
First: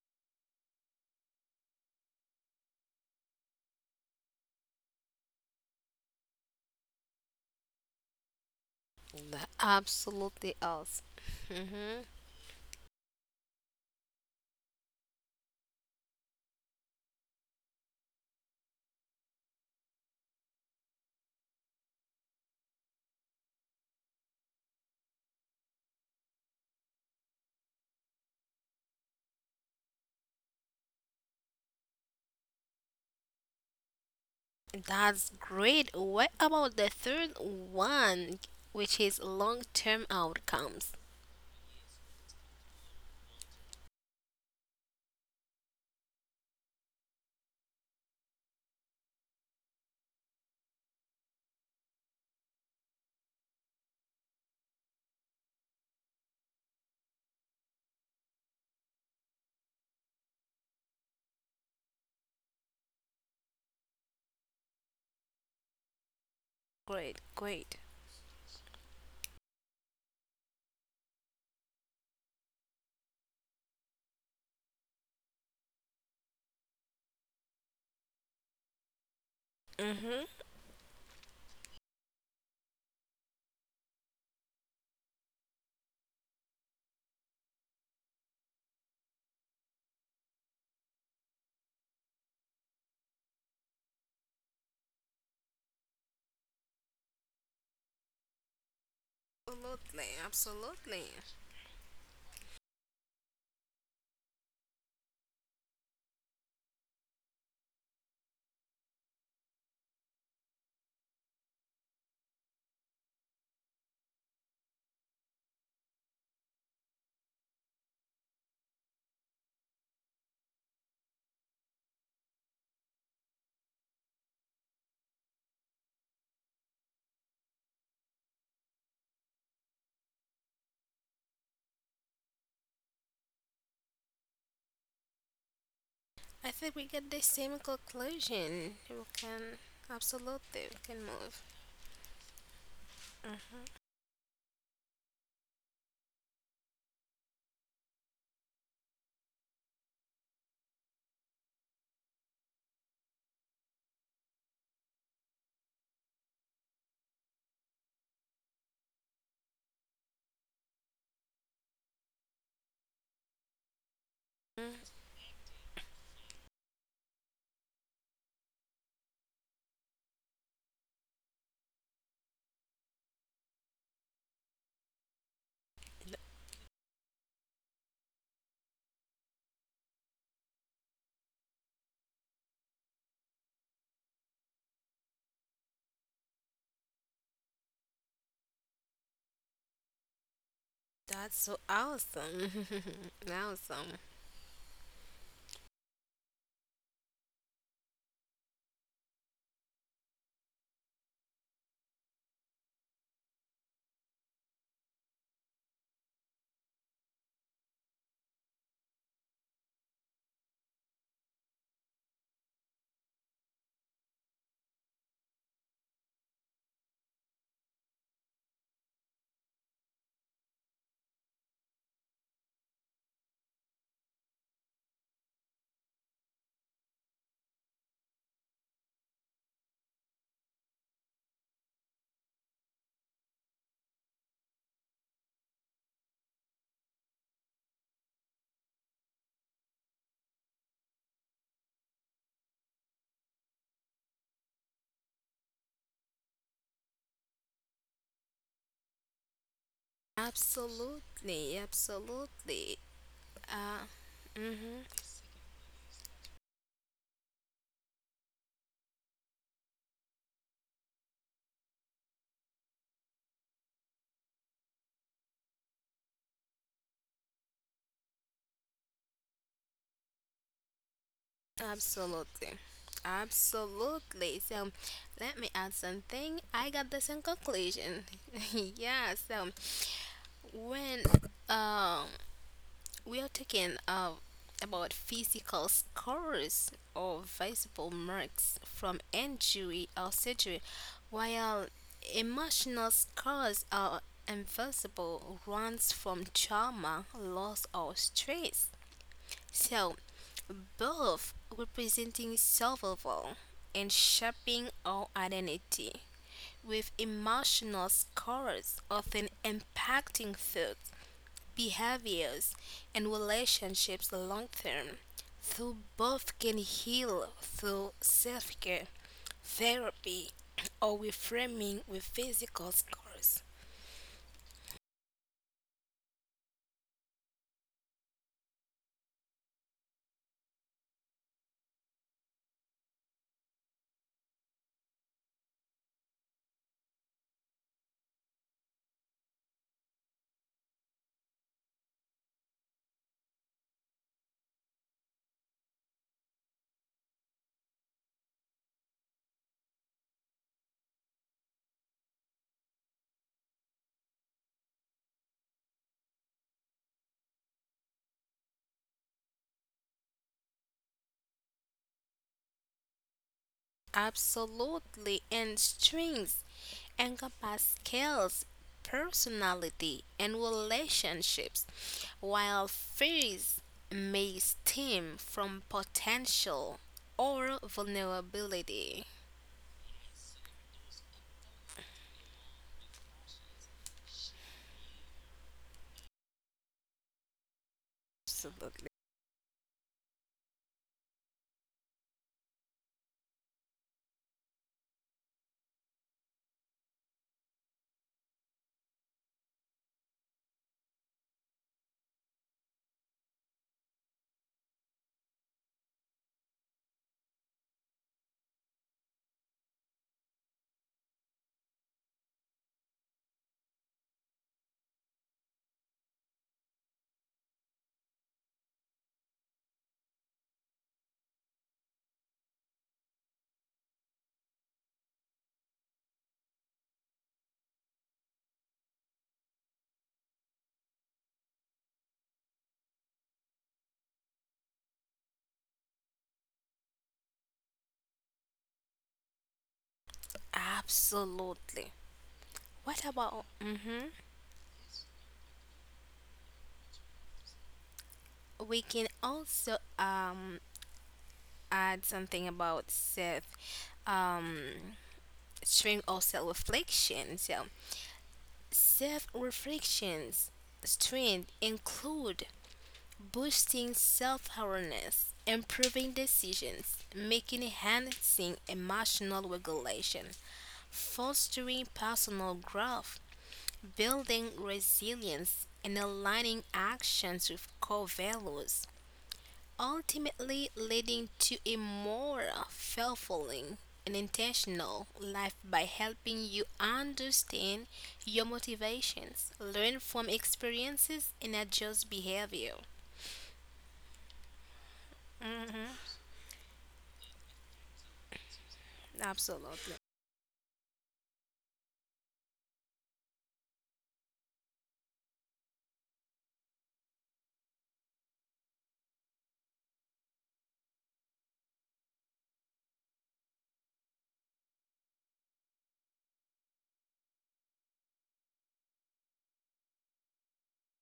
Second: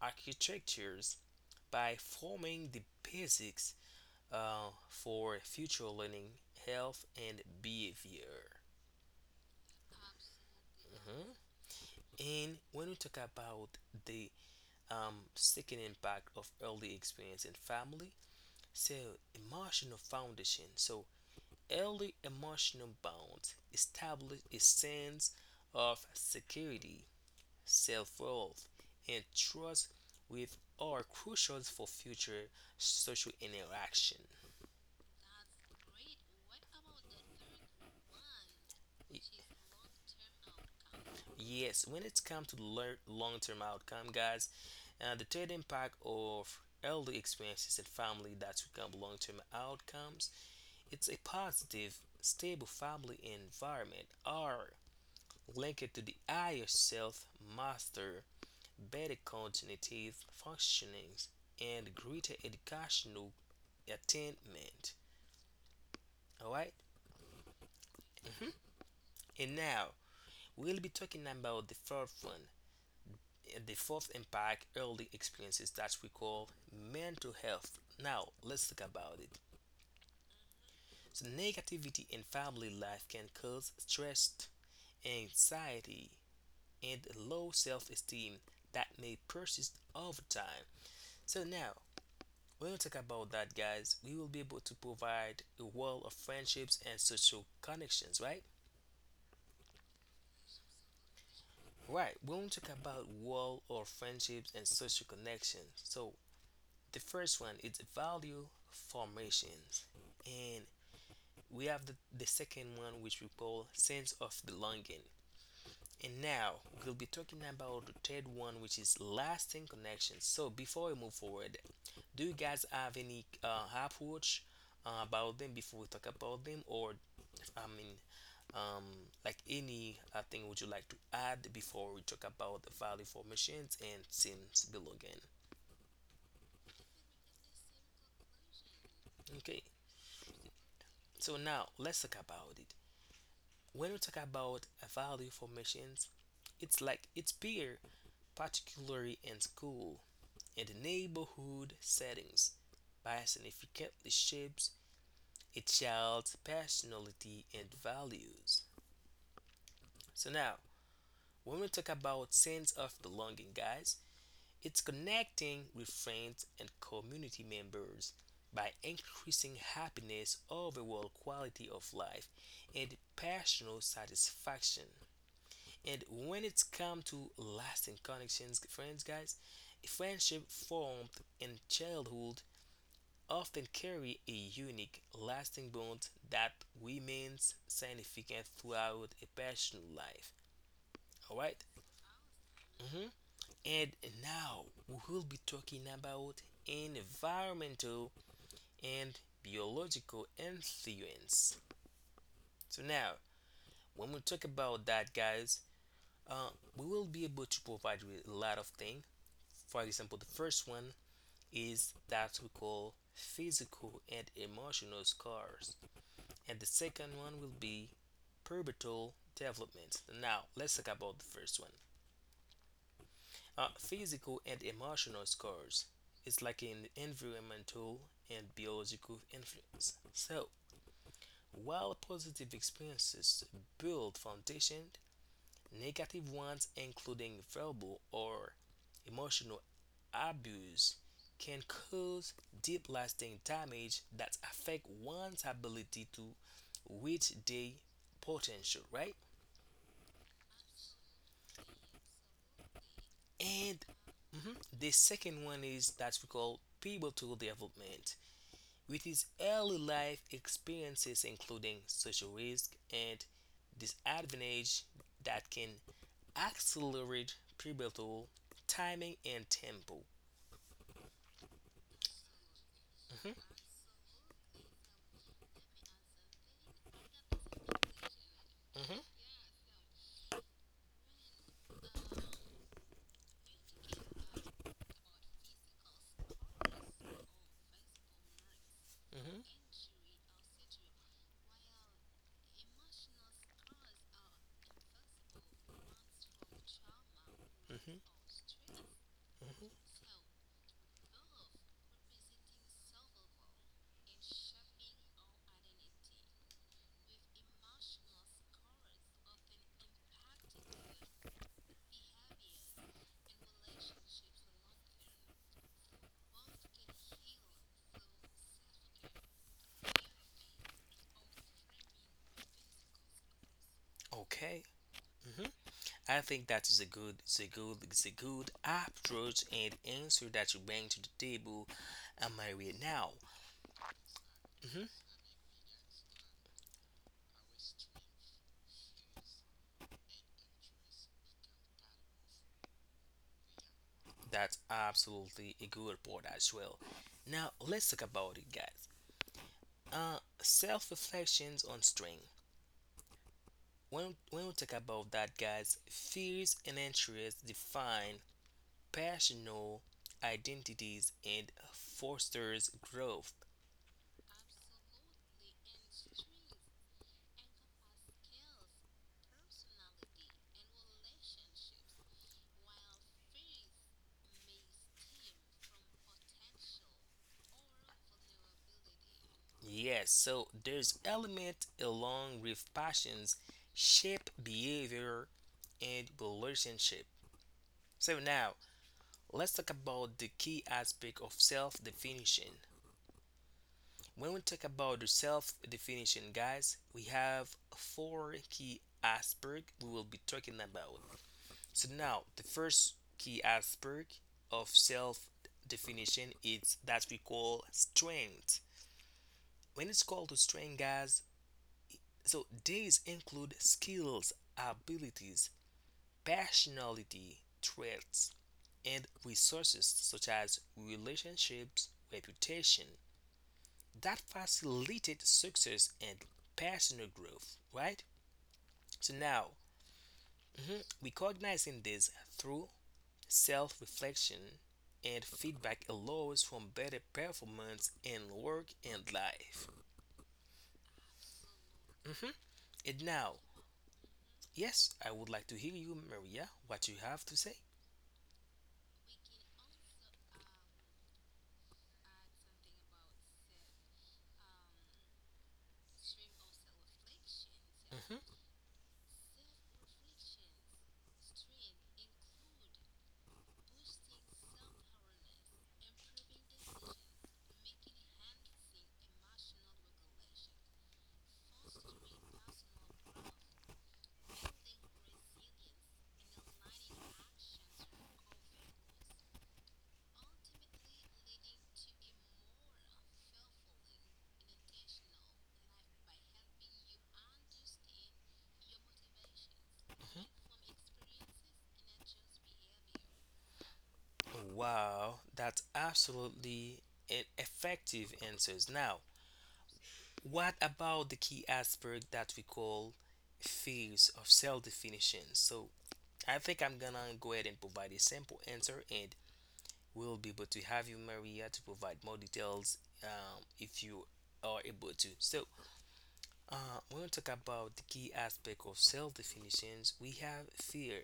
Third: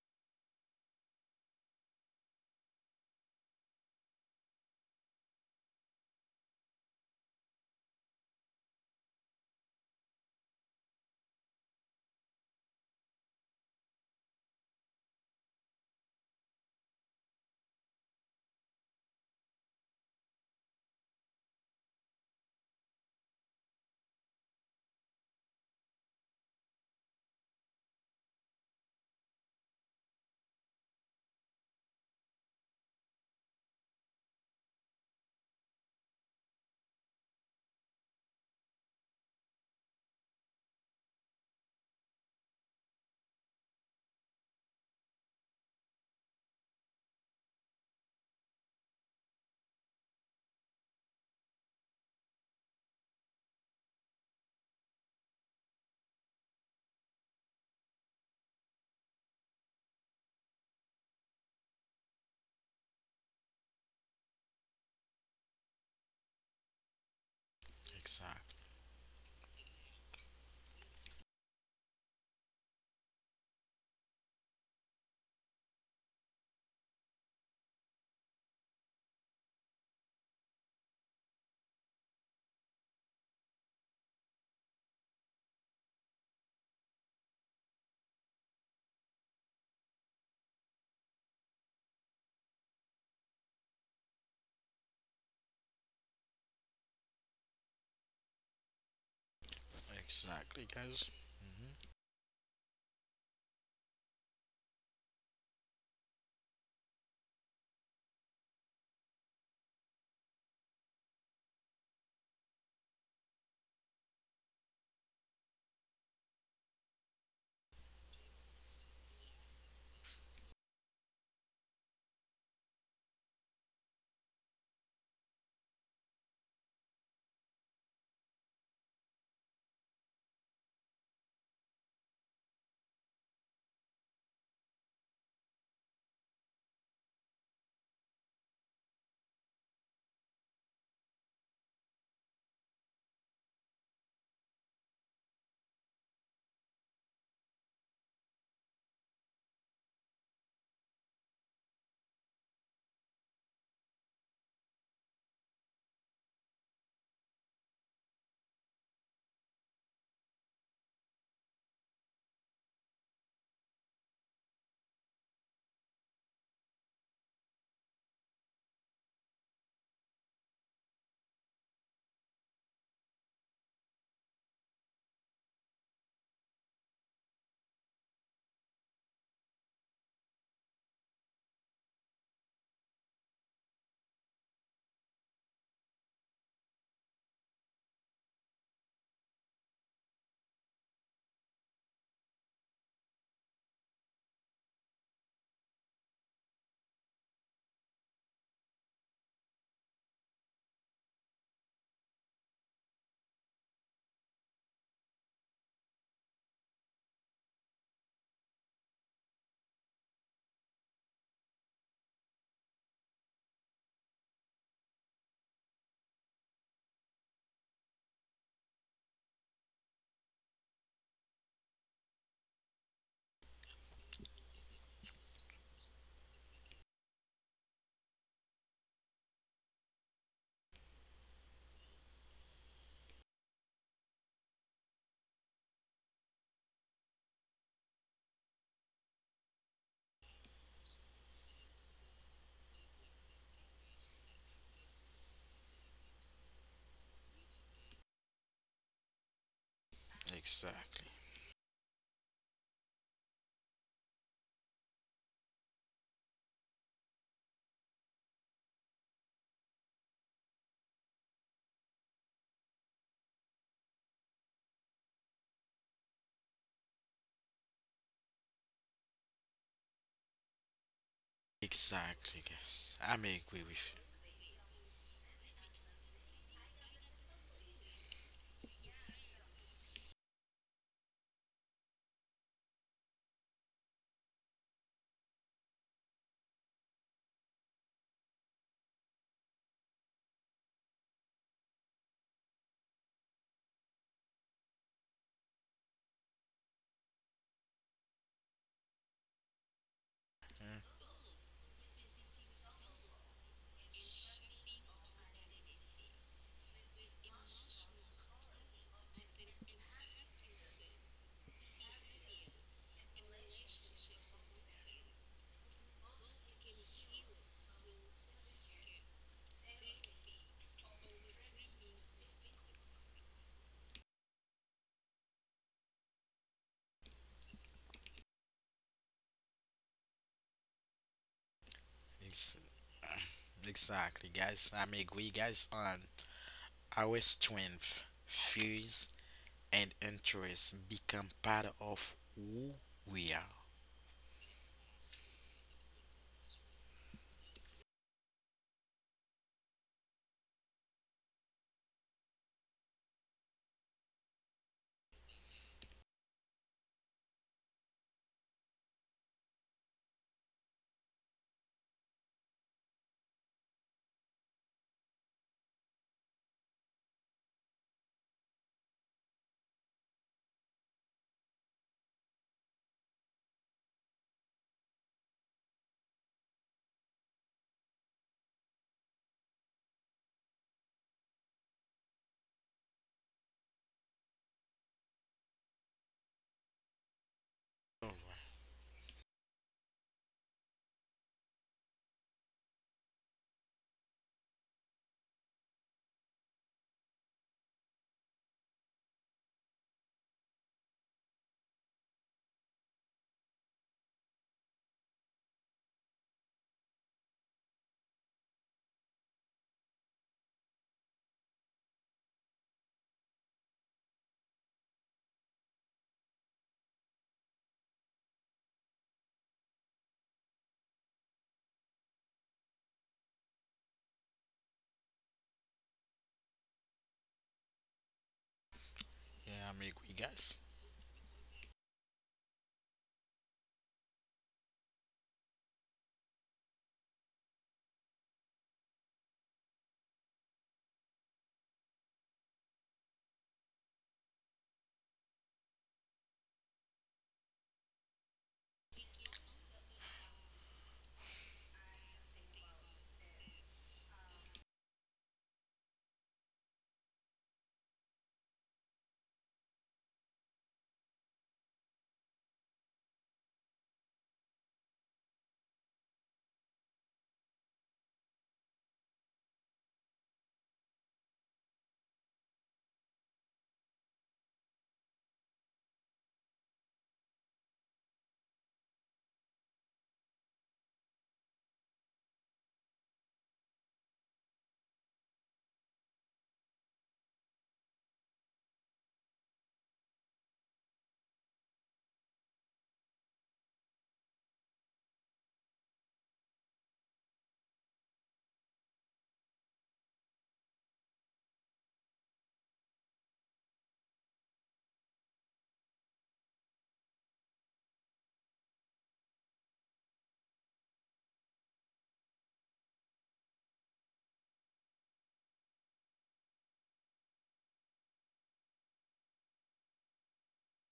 architectures by forming the basics for future learning, health, and behavior.
That absolutely else.
Mhm.
Hmm
And when we talk about the second impact of early experience in family, so emotional foundation. So early emotional bonds establish a sense of security, self-worth, and trust with are crucial for future social interaction.
That's great. What about the third one, which is
Y-
long-term outcomes?
Yes, when it comes to long-term outcome, guys, the third impact of early experiences and family that become long-term outcomes, it's a positive, stable family environment are linked to the higher self master, better cognitive functionings, and greater educational attainment. All right,
Great, great.
Exactly.
and now we'll be talking about the fourth one. And the fourth impact early experiences that we call mental health. Now, let's talk about it.
Mm-hmm.
So, negativity in family life can cause stress, anxiety, and low self esteem that may persist over time. So, now when we talk about that, guys, we will be able to provide a wall of friendships and social connections, right?
Absolutely,
Exactly, guys.
absolutely.
Mhm.
Right, when we want to talk about wall or friendships and social connections, so the first one is value formations, and we have the second one, which we call sense of belonging. And now we'll be talking about the third one, which is lasting connections. So before we move forward, do you guys have any approach about them before we talk about them, or I mean, um, like any thing would you like to add before we talk about the value formations and sense belonging?
I think we get the same conclusion. We can
Okay,
absolutely we can
so
move.
now let's talk about it. When we talk about value formations, it's like it's peer, particularly in school and neighborhood settings, by significantly shapes a child's personality and values. So now, when we talk about sense of belonging, guys, it's connecting with friends and community members by increasing happiness, overall quality of life, and personal satisfaction. And when it's come to lasting connections, friends, guys, friendship formed in childhood often carry a unique, lasting bond that remains significant throughout a personal life. All
That's so
right.
awesome.
hmm
Awesome.
And now we will be talking about environmental and biological influence. So now, when we talk about that, guys, uh, we will be able to provide you with a lot of things. For example, the first one is that we call physical and emotional scars, and the second one will be pubertal development. Now, let's talk about the first one. Physical and emotional scars is like an environmental and biological influence. So, while positive experiences build foundation, negative ones, including verbal or emotional abuse, can cause deep lasting damage that affect one's ability to reach their potential, right?
Exactly.
Absolutely, absolutely.
And
Uh
mhm,
mhm.
the second one is that we call pivotal development, with its early life experiences, including social risk and disadvantage that can accelerate pivotal timing and tempo.
Exactly,
Absolutely.
guys. I'm
hmm
agree with you.
Absolutely. So let me add something. I got the same conclusion.
hmm
Yeah, so when um we are talking uh, about physical scars or visible marks from
hmm
injury or surgery, while emotional scars are invisible ones from trauma, loss, or stress.
hmm
So,
Mm.
both representing survival and shaping our identity, with emotional scars often impacting thoughts, behaviors, and relationships long term. Through both can heal through self care, therapy, or reframing with physical scars.
Okay. hmm I think that is a good, it's a good, it's a good approach and answer that you bring to the table. Am I
Ex-
right now?
exactly, guys.
hmm
I'm agree, guys. On our strength, fears, and interests become part of who we are.
That's absolutely a good point as well. Now let's talk about it, guys. Self reflections on string. When we talk about that, guys, fears and interests define personal identities and fosters growth.
Absolutely, and strengths encompass skills, personality, and relationships, while fears may stem from potential or vulnerability.
Yes, so there's element along with passions shape behavior and relationship. So now
Absolutely.
let's talk about the key aspect of self-definition. When we talk about the self-definition, guys, we have four key aspects we will be talking about. So now the first key aspect of self-definition is that we call strength. When it's called to strength, guys, so these include skills, abilities, personality traits, and resources such as relationships, reputation that facilitate success and personal growth, right? So now,
Yeah, I'm agree, guys.
mhm, recognizing this through self-reflection and feedback allows for better performance in work and life.
Absolutely.
Mhm. And
What
now,
about hmm
yes, I would like to hear you, Maria, what you have to say.
we can also add something about self um strength or self reflection. So
Mhm,
self reflections strength include boosting self awareness, improving decisions, making enhancing emotional regulation, fostering personal growth, building resilience and aligning actions with core values, ultimately leading to a more fulfilling and intentional life by helping you understand your motivations, learn from
mhm.
experiences, and adjust behavior.
Wow, that's absolutely an effective answers. Now,
Absolutely.
what about the key aspect that we call phase of cell definition? So, I think I'm gonna go ahead and provide a simple answer, and we'll be able to have you, Maria, to provide more details if you are able to. So, when we talk about the key aspect of cell definitions, we have fear.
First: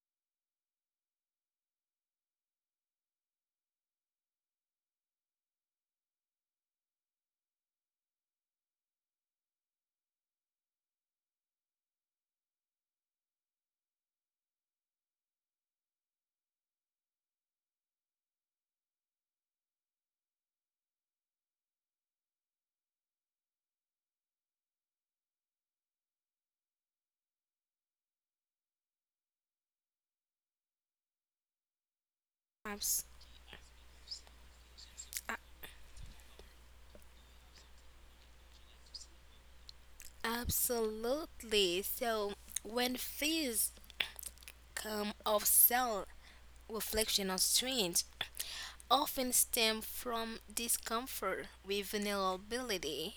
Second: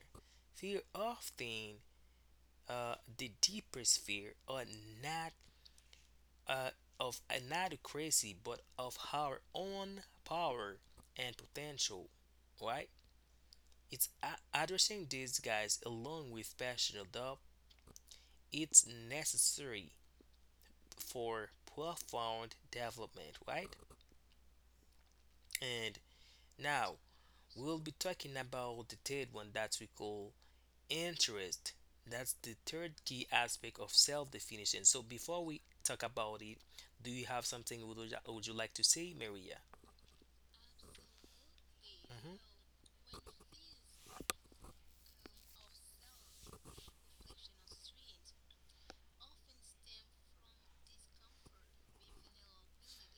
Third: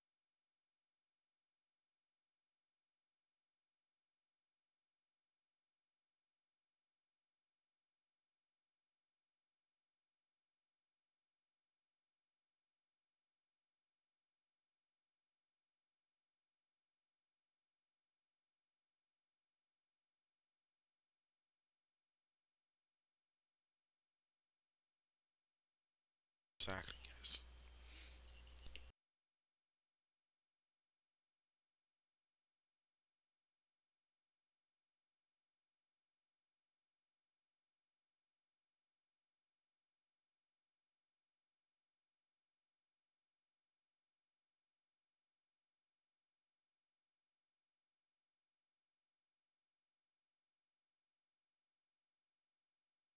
Fear often the deeper sphere are not uh, of inadequacy but of our own power and potential, right? Addressing these guys along with passion adopt it's necessary for profound development, right? And now
Exactly, guys.
we'll be talking about the third one that we call interest. That's the third key aspect of self definition. So before we talk about it, do you have something would you like to say, Maria?
Absolutely. So,
hmm
when fears come of self reflection or strength, often stem from discomfort with vulnerability,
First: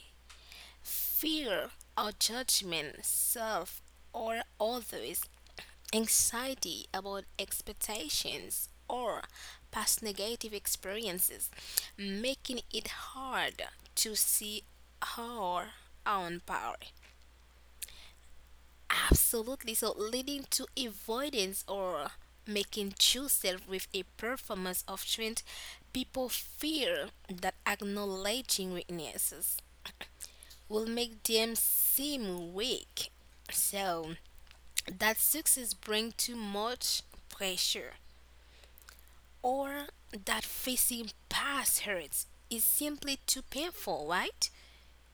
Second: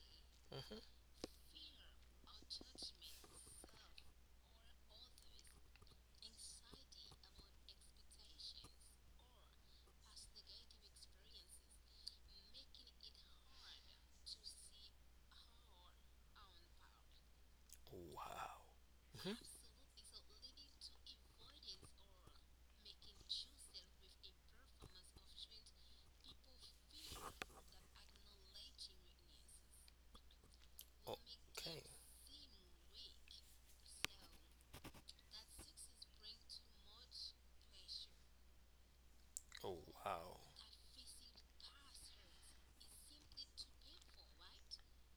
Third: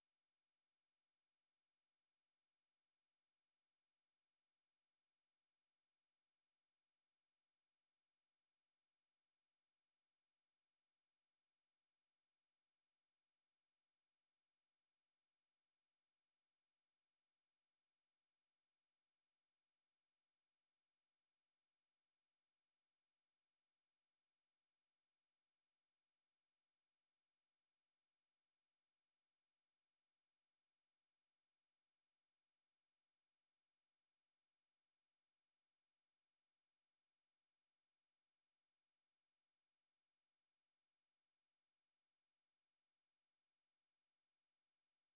hmm
fear or judgment, self or others, anxiety about expectations or past negative experiences, making it hard to see our own power.
wow.
Absolutely. So, leading to avoidance or making true self with a performance of strength, people fear that acknowledging weaknesses will make them
Okay
seem weak. So that success brings too much pressure
oh
or
wow.
that facing past hurts is simply too painful, right?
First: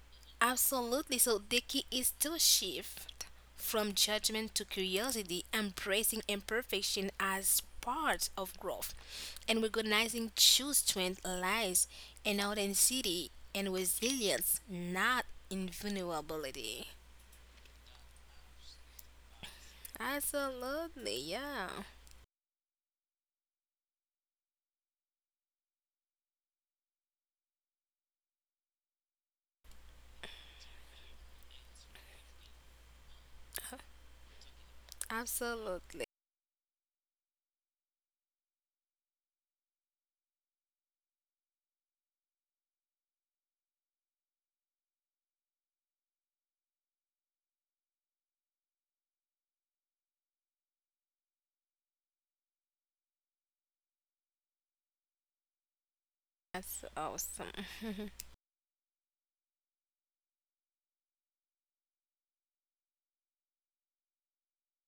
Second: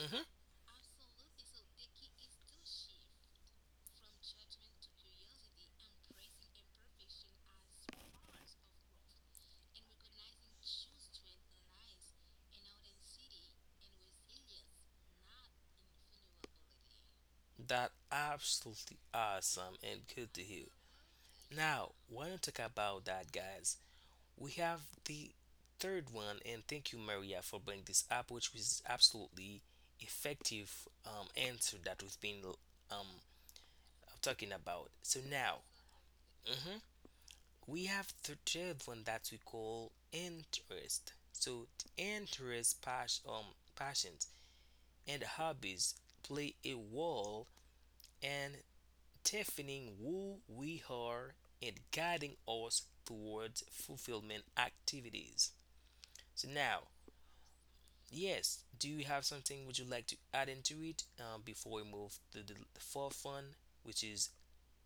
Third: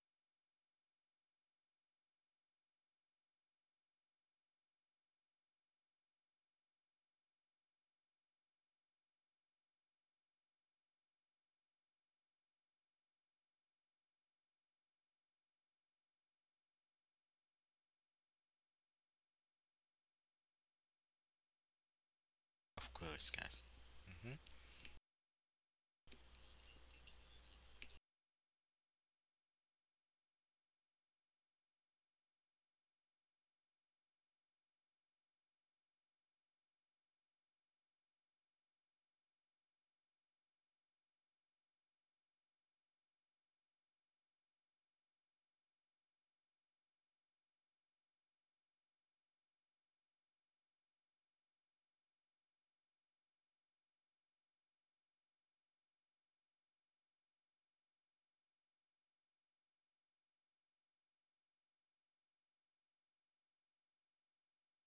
hmm
Absolutely. So the key is to shift from judgment to curiosity, embracing imperfection as part of growth, and recognizing true strength lies in authenticity and resilience, not in vulnerability.
that absolutely awesome and good to hear.
Absolutely, yeah.
Now want to talk
Of
about
course,
that,
guys.
guys.
Hmm.
We have the third one, and thank you, Maria, for bringing this up, which was absolutely effective answer that we've been um, talking about. So now,
Absolutely.
hmm we have the third one that we call interest. So the interest, passions, and hobbies play a role in defining who we are and guiding us towards fulfillment activities. So now,
That's awesome.
yes. Do you have something would you like to add into it before we move to the fourth one, which is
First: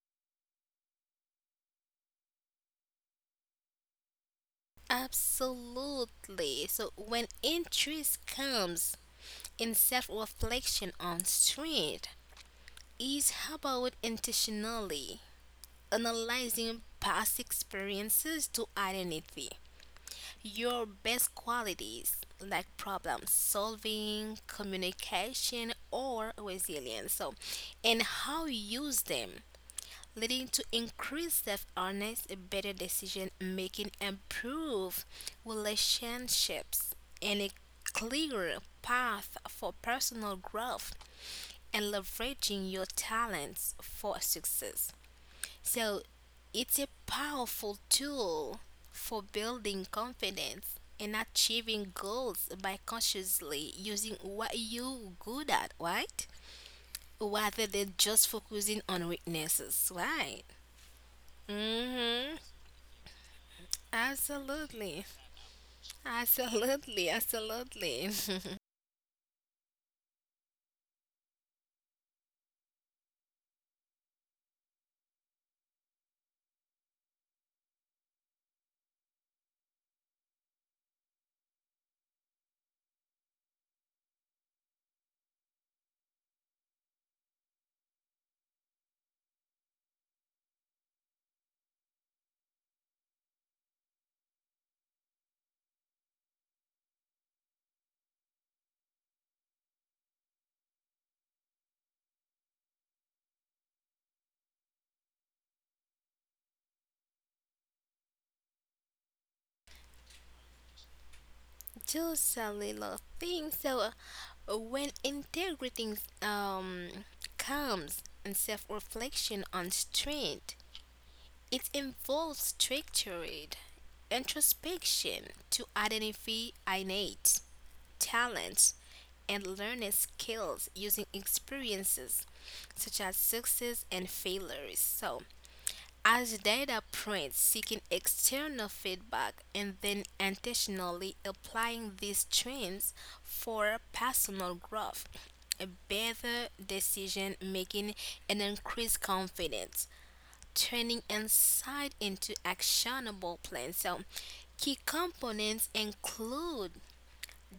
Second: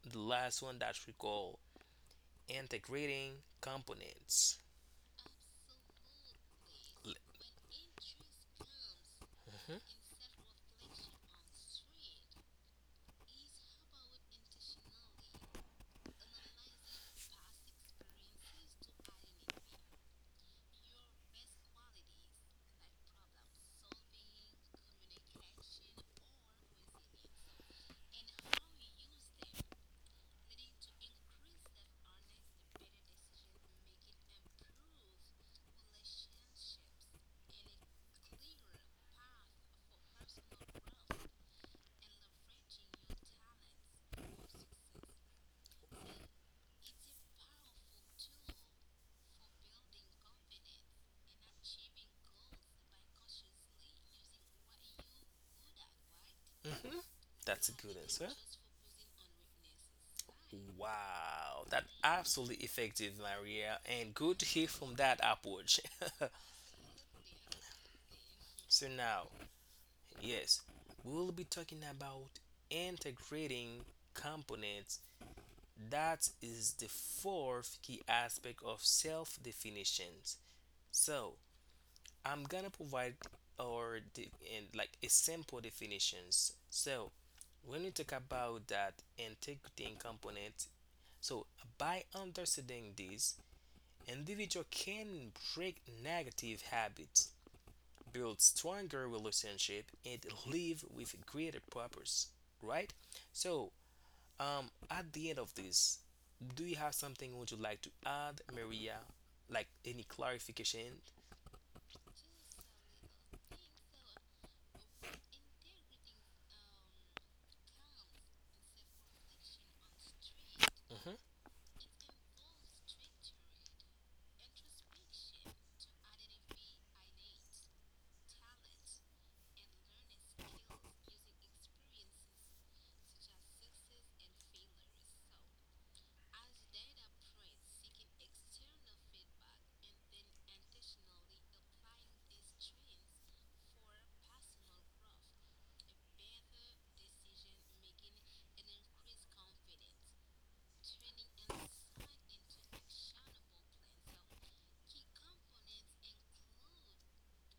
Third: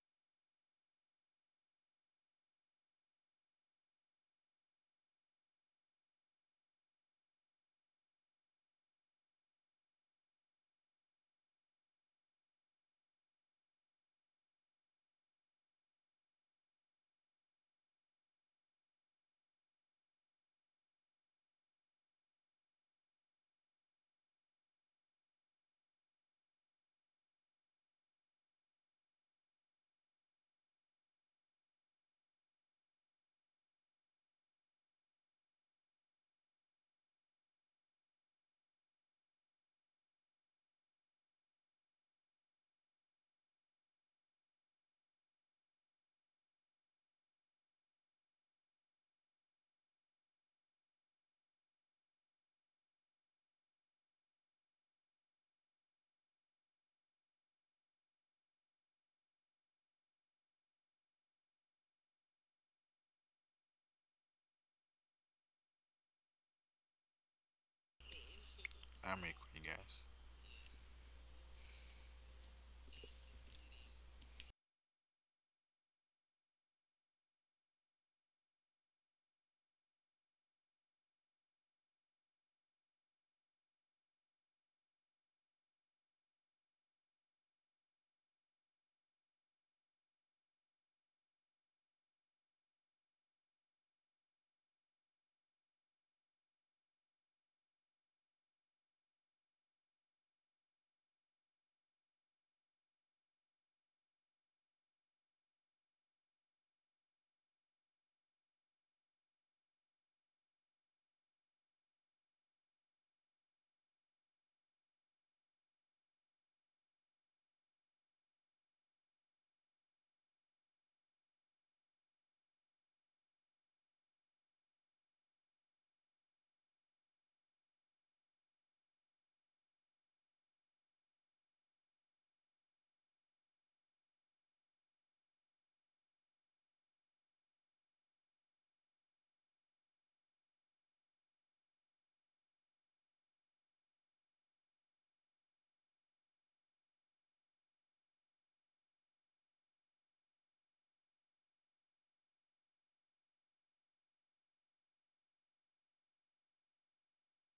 the last one that we call integrating components?
Absolutely. So when interest comes in
Mm-hmm.
self-reflection on strength is about intentionally analyzing past experiences to identify your best qualities like problem solving, communication or resilience. So and how you use them, leading to increased self awareness, better decision making, improved relationships, and a clearer path for personal growth and leveraging your talents for success. So, it's a powerful tool for building confidence and achieving goals by consciously using what you are good at, right?
Mm-hmm.
Rather
That's a
than
good answer.
just focusing on weaknesses, right?
Wow, that
hmm
absolutely effective, Maria, and good to hear from
Absolutely.
that approach.
Absolutely. Absolutely.
So
I'm
now,
agree, guys.
yes, we'll be talking about integrating components. That is the fourth key aspect of self definitions. So I'm gonna provide and like a simple definitions. So when we talk about that integrity and component, so by understanding this, individual can break negative habits, build stronger relationship, and live with greater purpose. Right? So at the end of this, do you have something would you like to add, Maria? Like any clarification?
Just a little thing. So, when integrating comes and self reflection on strength,
hmm
it involves structured introspection to identify innate talents and learning skills using experiences such as success and failures. So, as data points, seeking external feedback and then intentionally applying these trends for personal growth, a better decision making, and increased confidence, turning insight into actionable plans. So, key components include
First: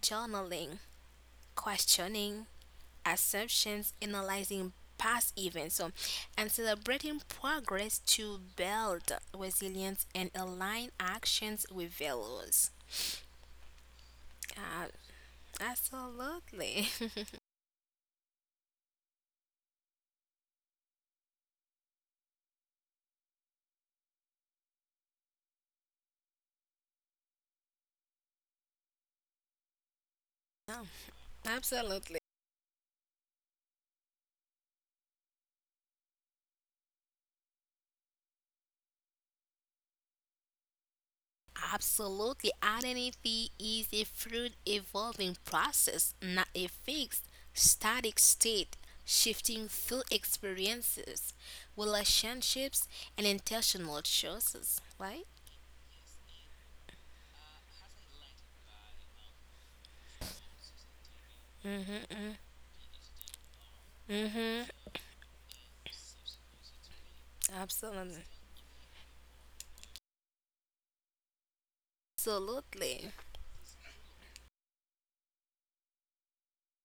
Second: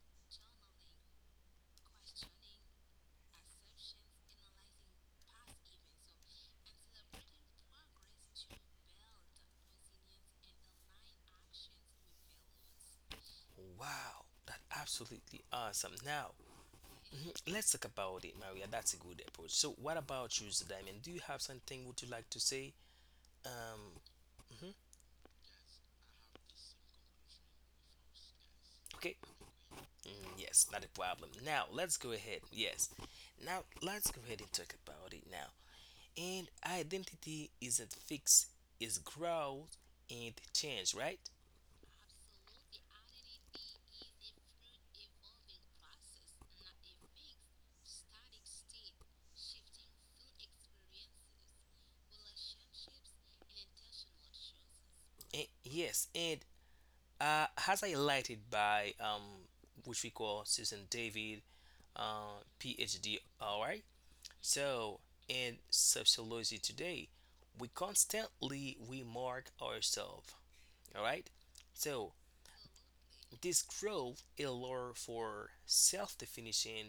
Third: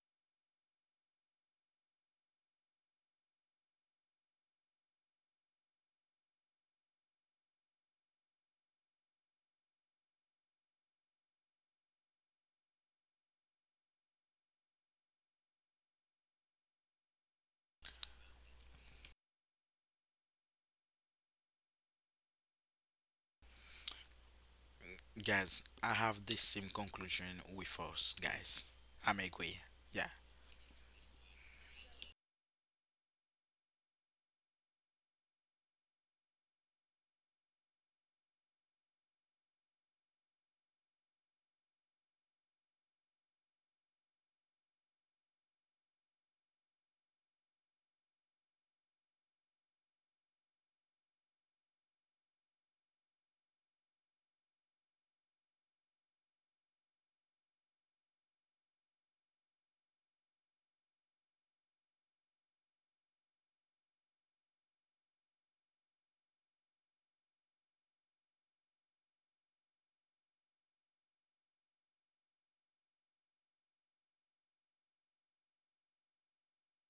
journaling, questioning, assumptions, analyzing past events, so, and celebrating progress to build resilience and align actions with values.
Wow, that
Uh,
absolutely awesome. Now,
Absolutely.
mhm, let's talk about it, Maria. That's a good approach. So, what about you, Diamond? Do you have something would you like to say? Um, mhm,
Guys, I have the same conclusion with us, guys.
okay.
I'm agree. Yeah.
Mm, yes,
Yeah,
not a problem. Now, let's go
absolutely.
ahead. Yes. Now, let's go ahead and talk about it now. And identity isn't fixed, it's growth and change, right?
Absolutely. Identity is a fluid evolving process, not a fixed, static state, shifting through experiences, relationships, and intentional choices. Right?
Eh, yes, and as highlighted by which we call Susan David, PhD. All right.
Mm-hmm.
So in sociology today, we
Absolutely.
constantly remark ourselves. All right. So
Absolutely.
this growth allure for self-definition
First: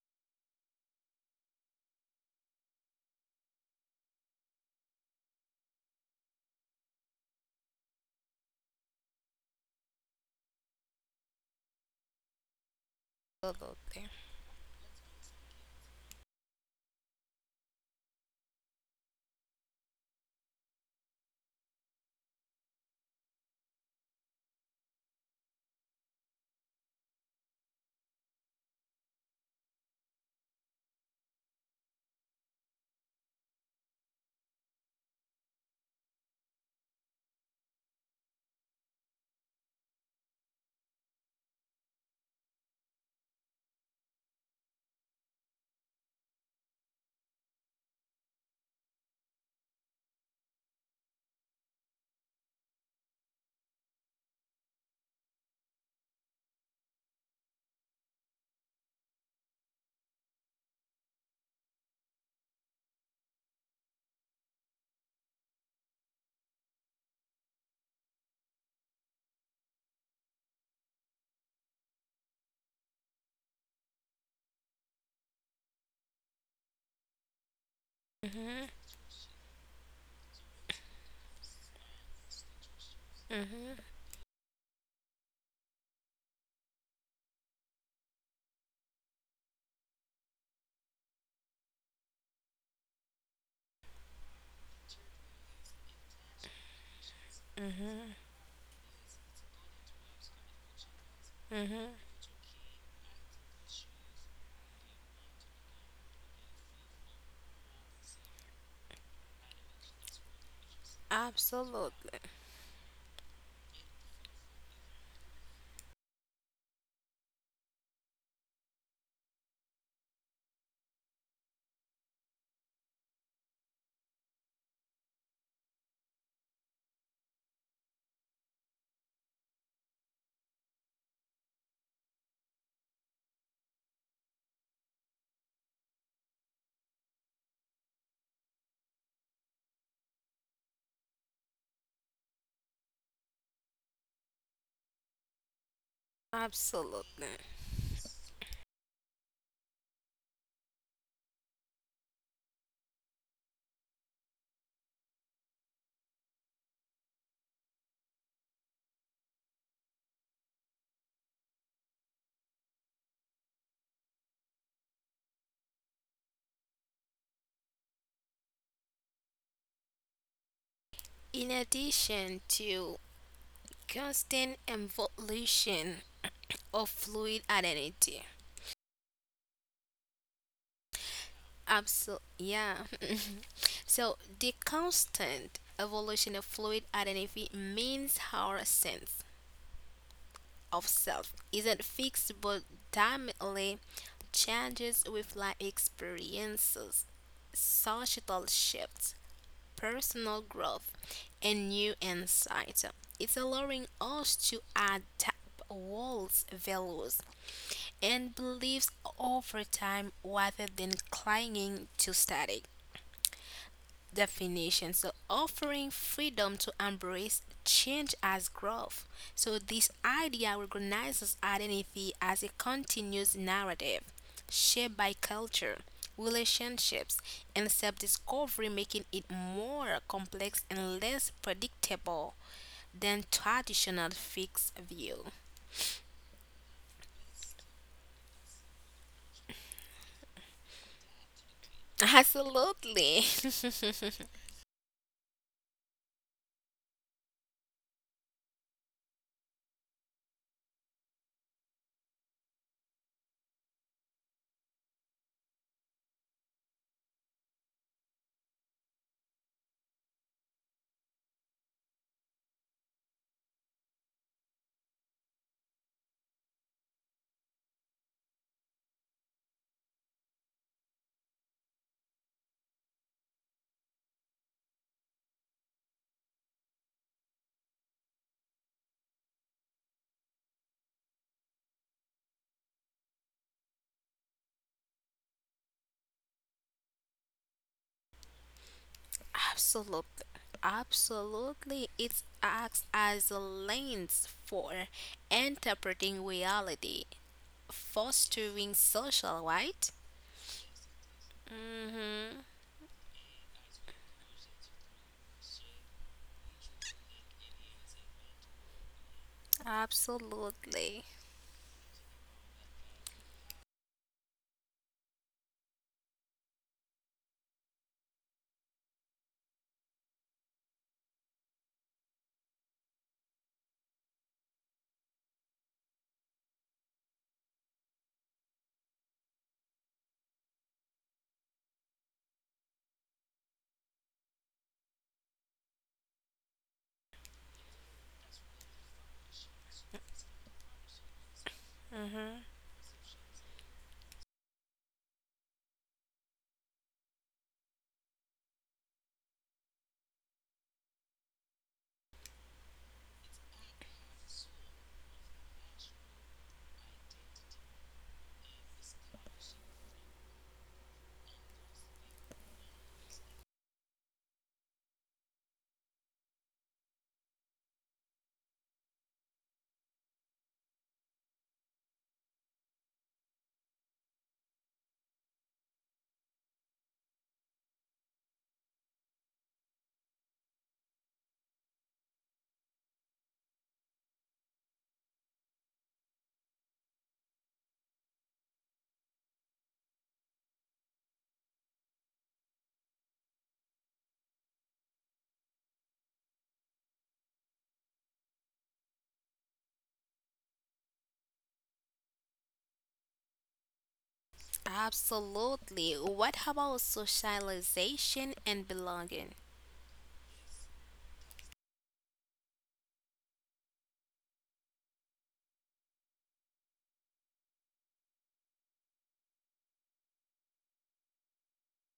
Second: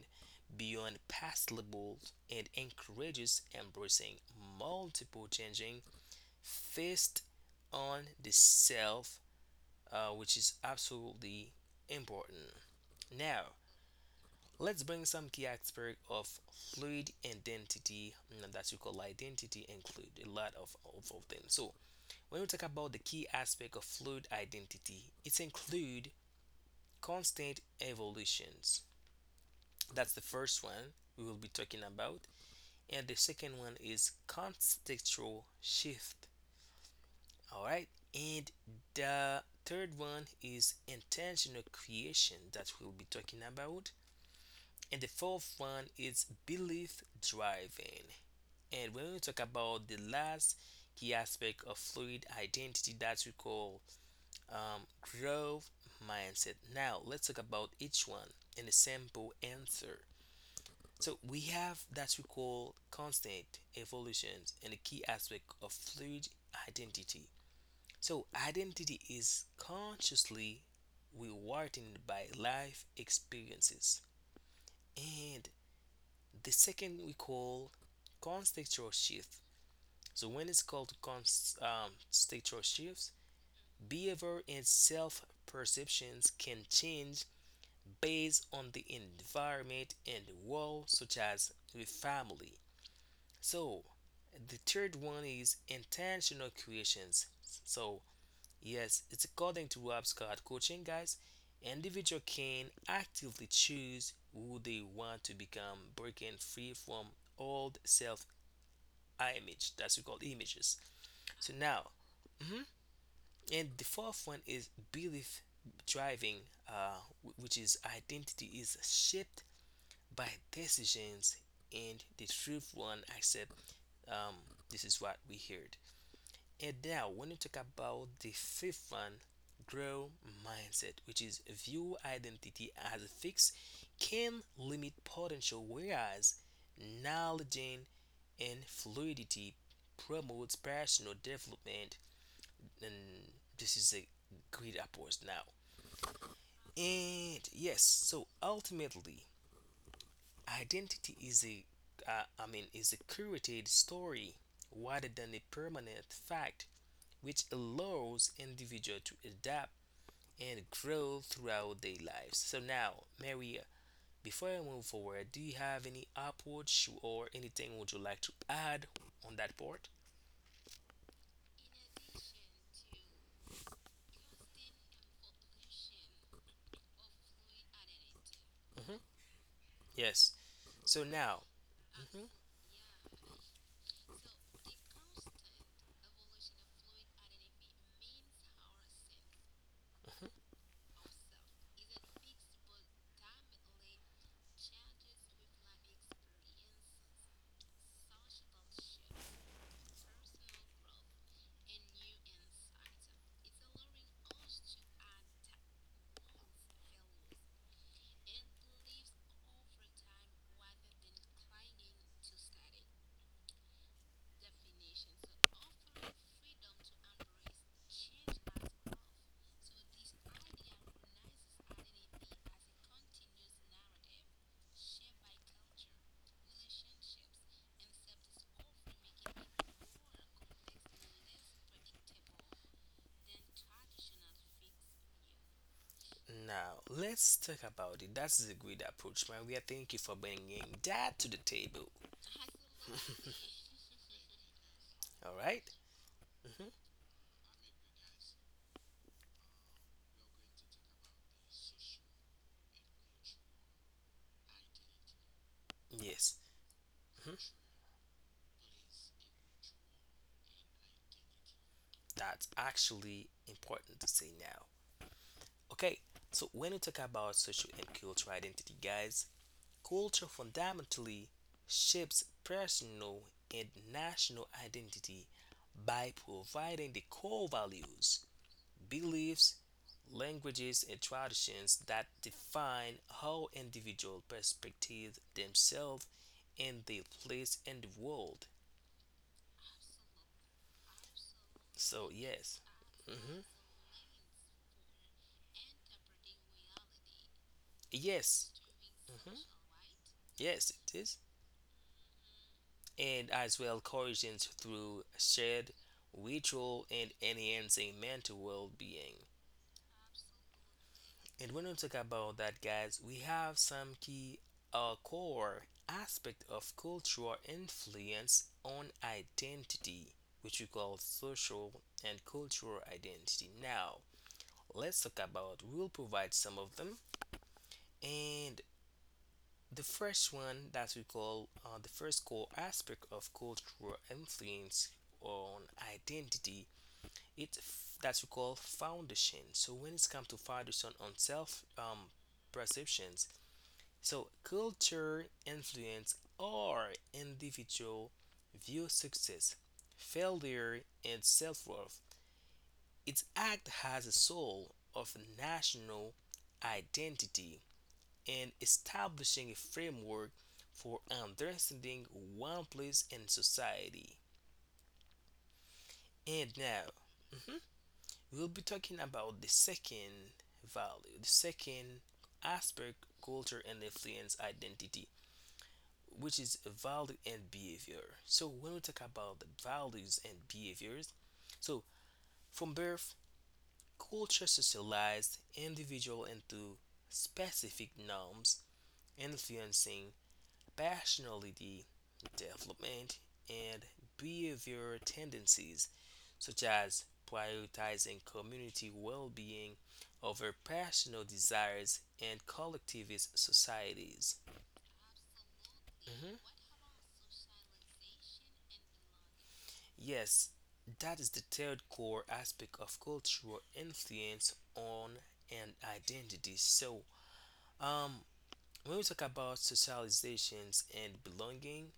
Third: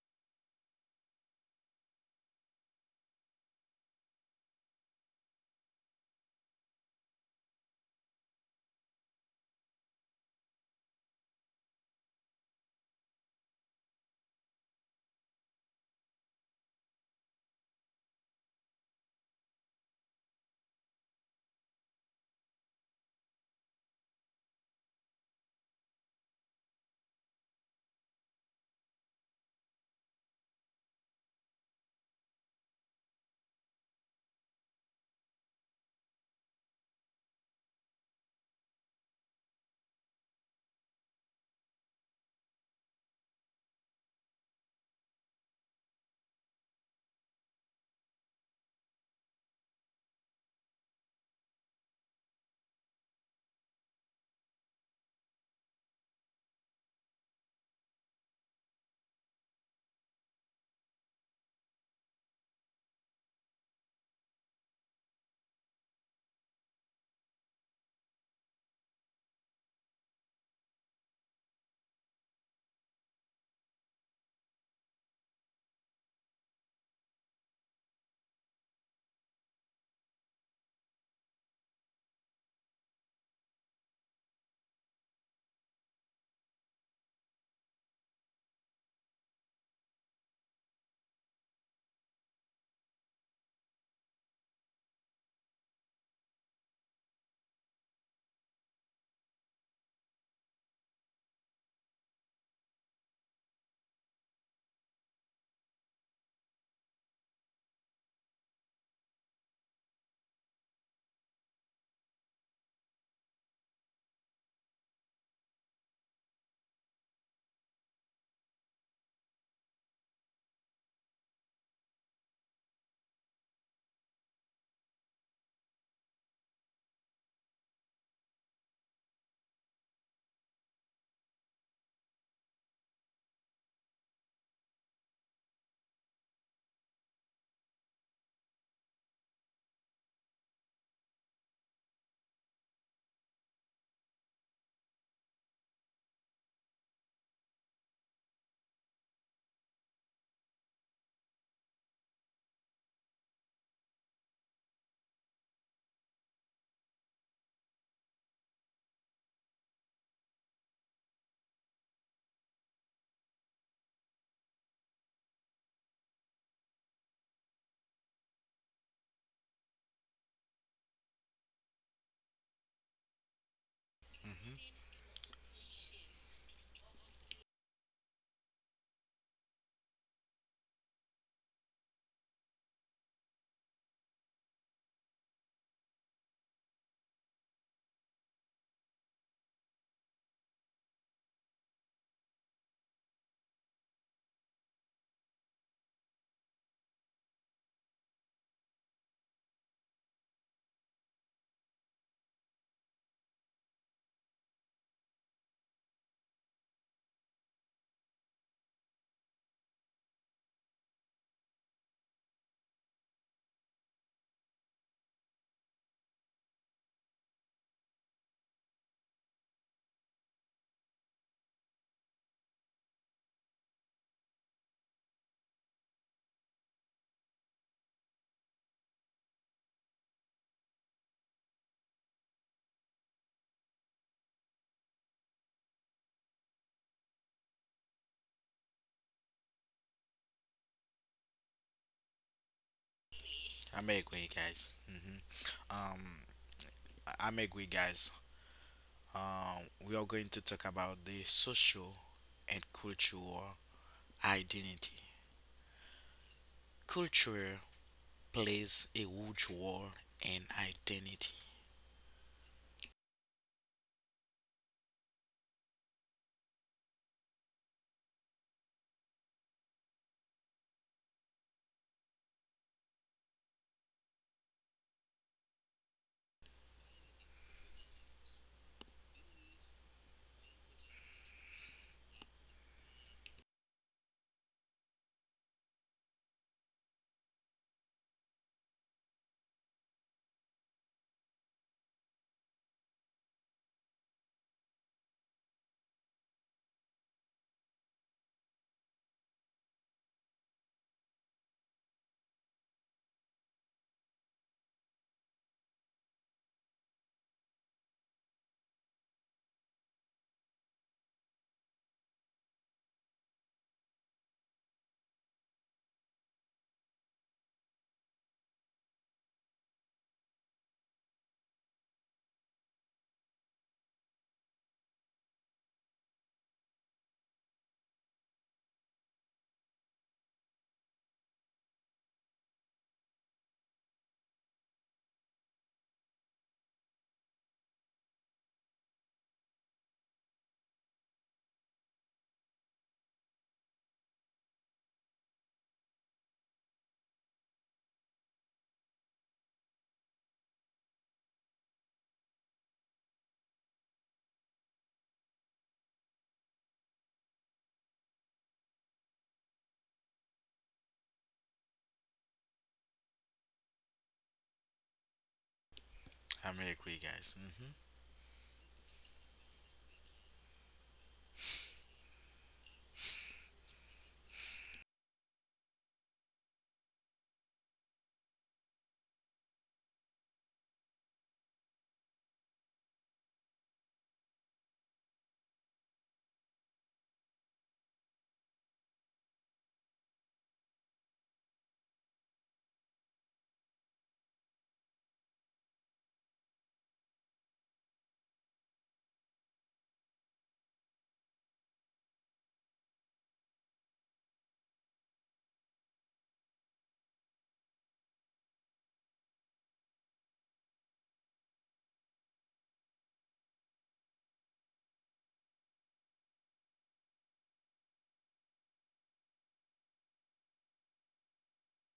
beyond past labels and encourages embracing multiple changing faced on the self, which is absolutely important. Now,
Absolutely.
let's bring some key aspects of fluid identity that you call identity include a lot of them. So, when we talk about the key aspect of fluid identity, it include constant evolutions. That's the first one we will be talking about, and the second one is contextual shift. All right. And the third one is intentional creation that we'll be talking about. And the fourth one is belief driving. And when we talk about the last key aspect of fluid identity that we call um, growth mindset. Now, let's talk about each one and a simple answer. So, we have that we call constant evolutions and the key aspect of fluid identity. So, identity is consciously rewarded by life experiences. And the second we call
Hmm
contextual shift. So, when it's called contextual shifts, behavior and self perceptions can change based on the environment and the world, such as with family. So, the third one is intentional creations. So, yes, it's according to Rob Scott Coaching, guys.
hmm
Individual can actively choose who they want to become, breaking free from old self image. That's what we call images. So now,
Absolutely.
mhm, and the fourth one is belief driving, which is identity is shaped by decisions, and the truth one accept. Um, this is what we heard. And now, when you talk about the fifth one, growth mindset, which is view identity as fixed, can limit potential, whereas knowledge and fluidity promotes personal development. And this is a great approach now.
Absolutely.
And yes, so ultimately, identity is is a curated story rather than a permanent fact, which allows individual to adapt and grow throughout their lives. So now, Maria, before I move forward, do you have any approach or anything would you like to add on that part?
In addition to constant
Hmm.
evolution of fluid identity.
hmm Yes. So now,
Absolutely.
hmm
Yeah. So the constant evolution of fluid identity means our sense
hmm
of self isn't fixed but dynamically changes with life experiences, societal shifts, personal growth, and new insights. It's allowing us to adapt walls, values, and beliefs over time rather than clinging to static definition. So, offering freedom to embrace change as growth. So, this idea recognizes identity as a continuous narrative shaped by culture, relationships, and self discovery, making it more complex and less predictable than traditional fixed view.
now let's talk about it. That's a great approach, Maria. Thank you for bringing that to the table.
Absolutely.
I'm agree, guys. Hmm.
All right?
Um,
Mm-hmm.
I'm agree, guys. We are going to talk about the social and cultural identity.
Yes,
Culture plays a huge role in identity.
that's actually important to say now. Okay, so when we talk about social and cultural identity, guys, culture fundamentally shapes personal and national identity by providing the core values, beliefs, languages, and traditions that define how individual perspective themselves and their place in the world.
Absolutely, absolutely.
So,
It
yes.
acts as a
hmm
lens for interpreting reality,
Yes.
fostering
hmm
social right.
Yes, it is.
Mm-hmm.
And as well, coercions through shared ritual and enhancing mental well being.
Absolutely,
And when we talk about that, guys, we have some key core aspect of cultural influence on identity, which we call social and cultural identity. Now, let's talk about. We'll provide some of them, and the first one that we call the first core aspect of cultural influence on identity, it's that we call foundation. So when it's come to foundation on self perceptions, so culture influence our individual view success, failure, and self-worth. Its act has a soul of national identity and establishing a framework for understanding one place in society. And
I'm
now
agree, guys.
mhm,
Hmm.
we'll be talking about the second value, the second aspect culture and influence identity, which is value and behavior. So when we talk about the values and behaviors, so from birth, culture socialized individual into specific norms, influencing personality development and behavior tendencies, such as prioritizing community well-being over personal desires and collectivist societies.
absolutely.
Mhm.
What about socialization and belonging?
Yes, that is the third core aspect of cultural influence on an identity. So, um, when we talk about socializations and belonging,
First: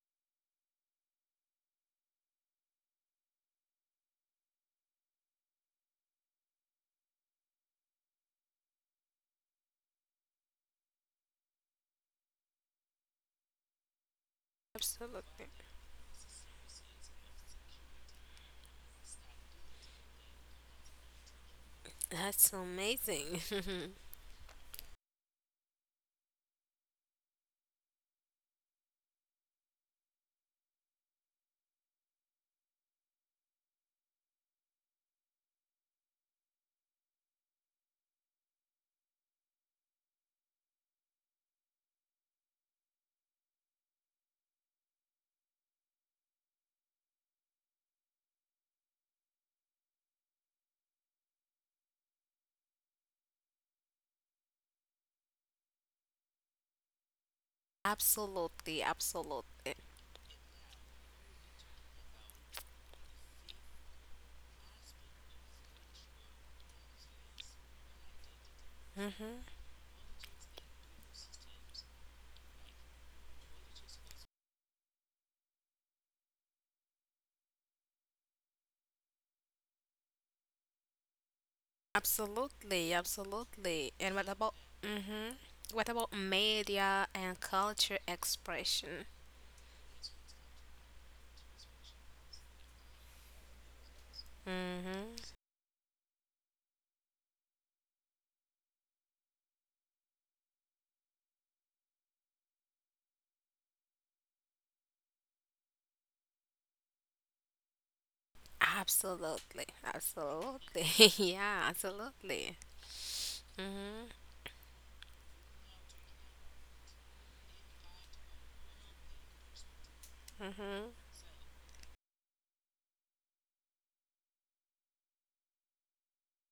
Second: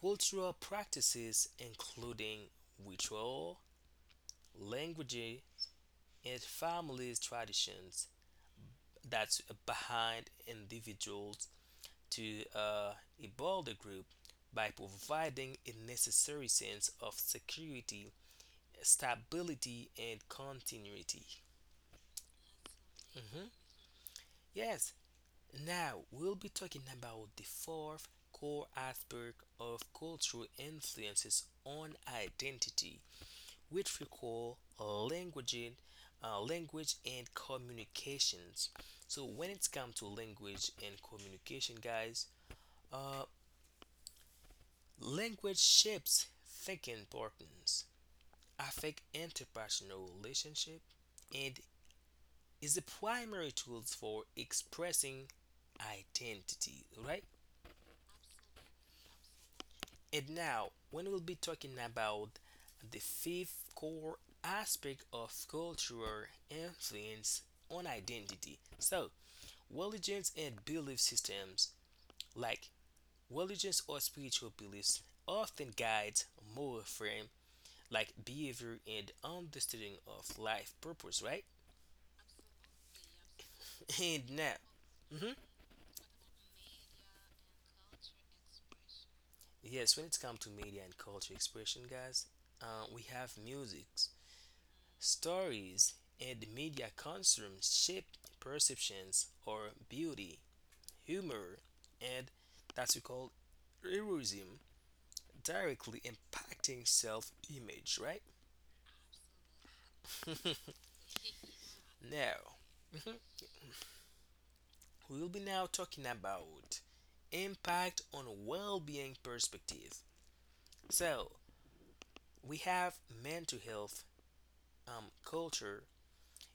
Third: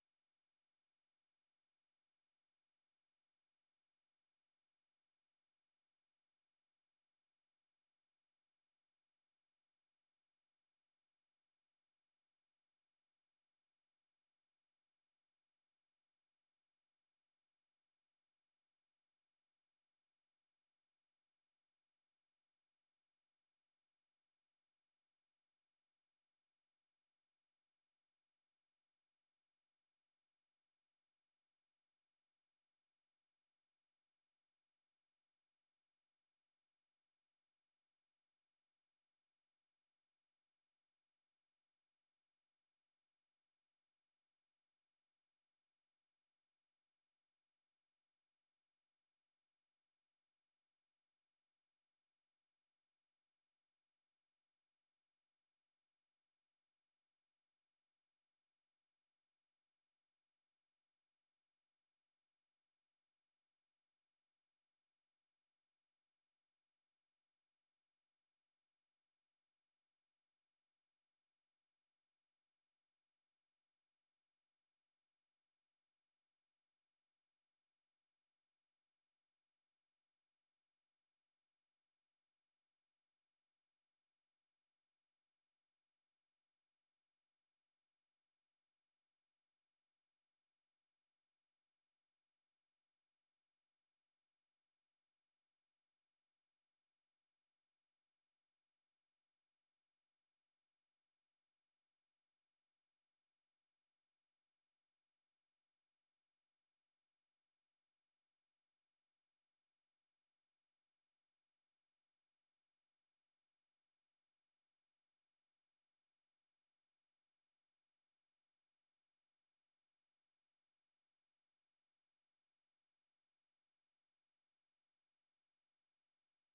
cultural practices including ritual, language, and family traditions that's behind individuals to a broader group by
Absolutely.
providing a necessary sense of security, stability and continuity.
That's amazing.
Mhm. Yes, now we'll be talking about the fourth core aspect of cultural influences on identity, which we call languaging, language and communications. So when it's come to language and communication, guys, uh, language shapes thinking patterns, affect interpersonal relationship, and is the primary tools for expressing identity, right?
Absolutely, absolutely.
And now, when we'll be talking about the fifth core aspect of cultural influence on identity. So,
Mhm.
religions and belief systems, like religions or spiritual beliefs, often guides moral frame like behavior and understanding of life purpose, right?
Absolutely, absolutely. And
And
what
now,
about
mhm.
mm-hmm. What about media and culture expression?
Yes, when it's come to media and culture expression, guys, we have music,
Mm-hmm.
stories, and media consume shape perceptions or beauty, humor, and that's we call heroism, directly impacting self-image. Right
Absolutely, absolutely. Yeah,
now,
absolutely. Mm-hmm.
we will be now talking about impact on well-being perspective. So we have mental health, culture,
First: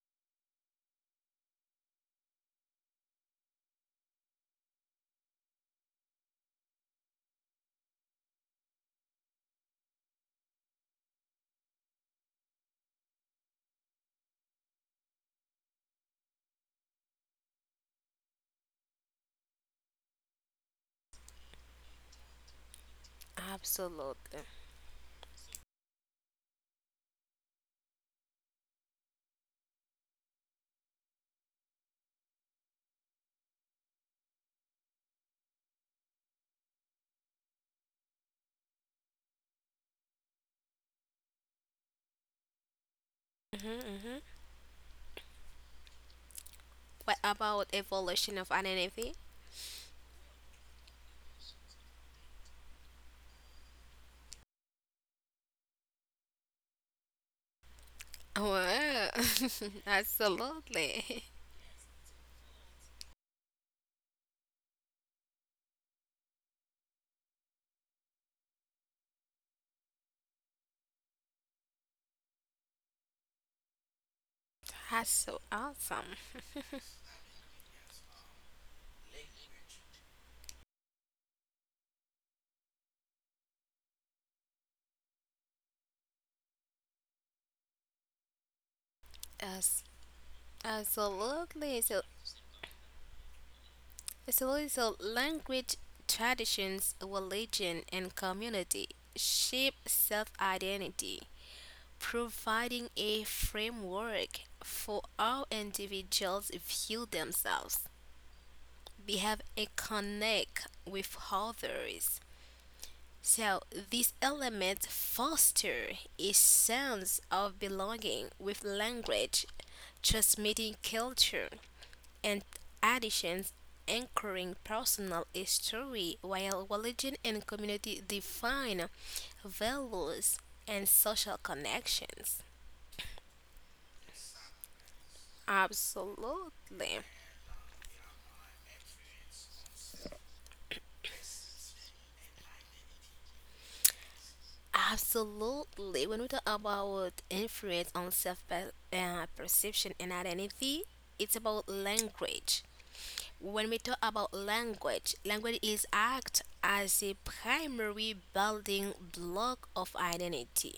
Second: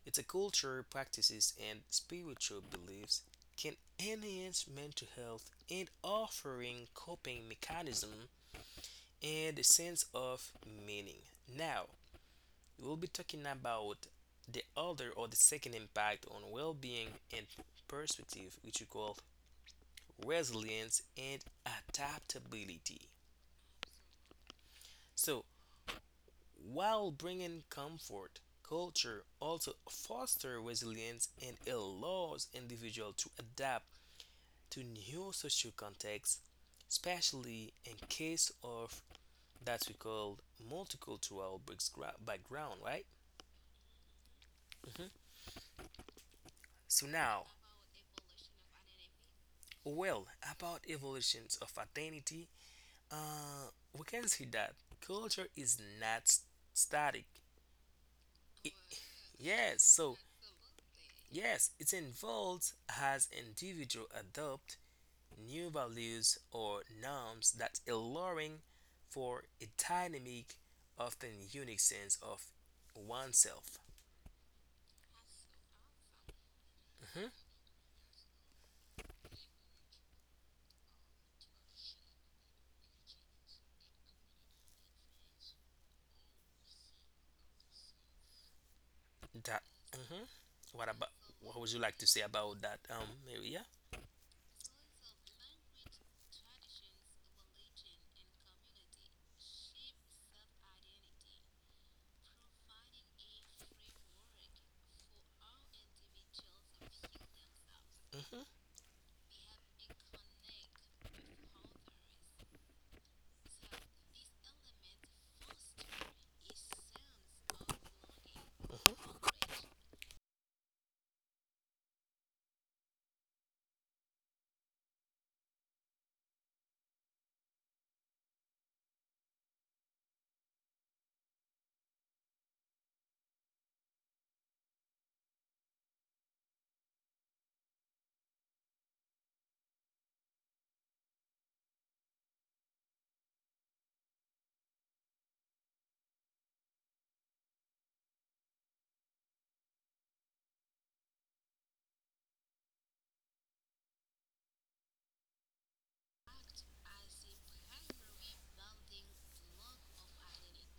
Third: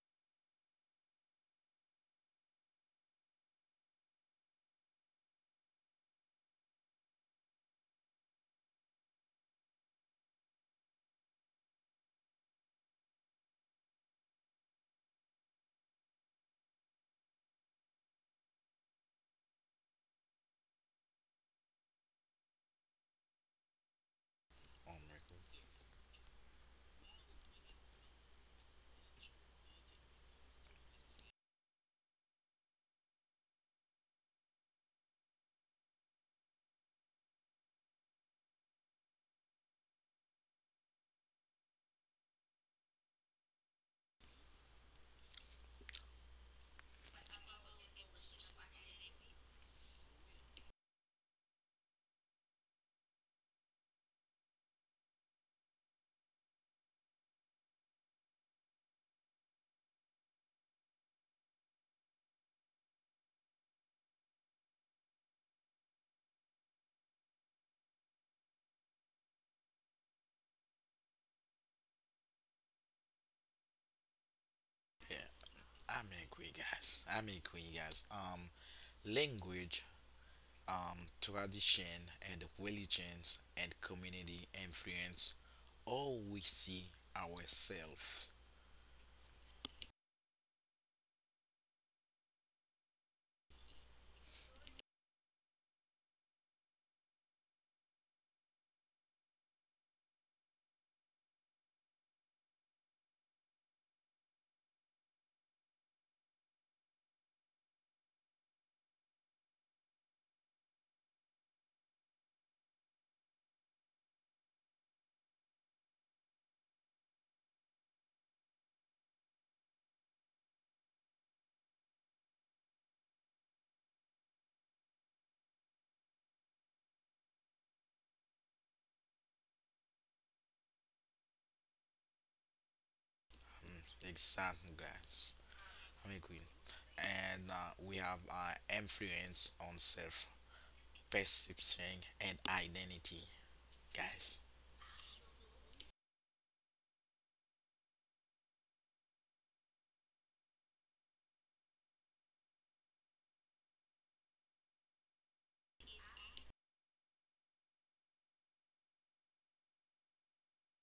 it's a culture, practices, and spiritual beliefs can enhance mental health and offering coping mechanism and a sense of meaning. Now, we'll be talking about the other or the second impact on well-being and perspective, which we call resilience and adaptability.
Absolutely.
I'm agree.
So, while bringing comfort, culture also fosters resilience and allows individuals to adapt to new social contexts, especially in case of that we call background, right?
Mm-hmm, mm-hmm.
Mhm. So
What
now,
about evolution of identity?
well, about evolutions of identity, we can see that culture is not s- static. It-
Wow.
yes, so
Absolutely.
yes, it involves as individual adopt new values or norms that alluring for a dynamic, often unique sense of oneself.
That's
Yeah,
so awesome.
I'm agree, guys.
Hmm.
I'm agree, guys. Language, tradition, and religions and community influence all we see ourselves.
That.
Yes,
Hmm. What about? What would you
absolutely.
like
So
to say about that, Maria?
so, is a language, traditions, religion, and community shape self identity, providing a framework for how individuals view themselves,
Hmm.
behave, and connect with others. So, these elements foster a sense of belonging with language, transmitting culture, and additions anchoring personal history while religion and community define values and social connections.
Mm, exactly, guys. I'm agree.
Absolutely.
And we have influence on self perception and identity, guys.
Absolutely. When we talk about influence on self perception and identity, it's about language. When we talk about language, language is act as a primary building block of identity,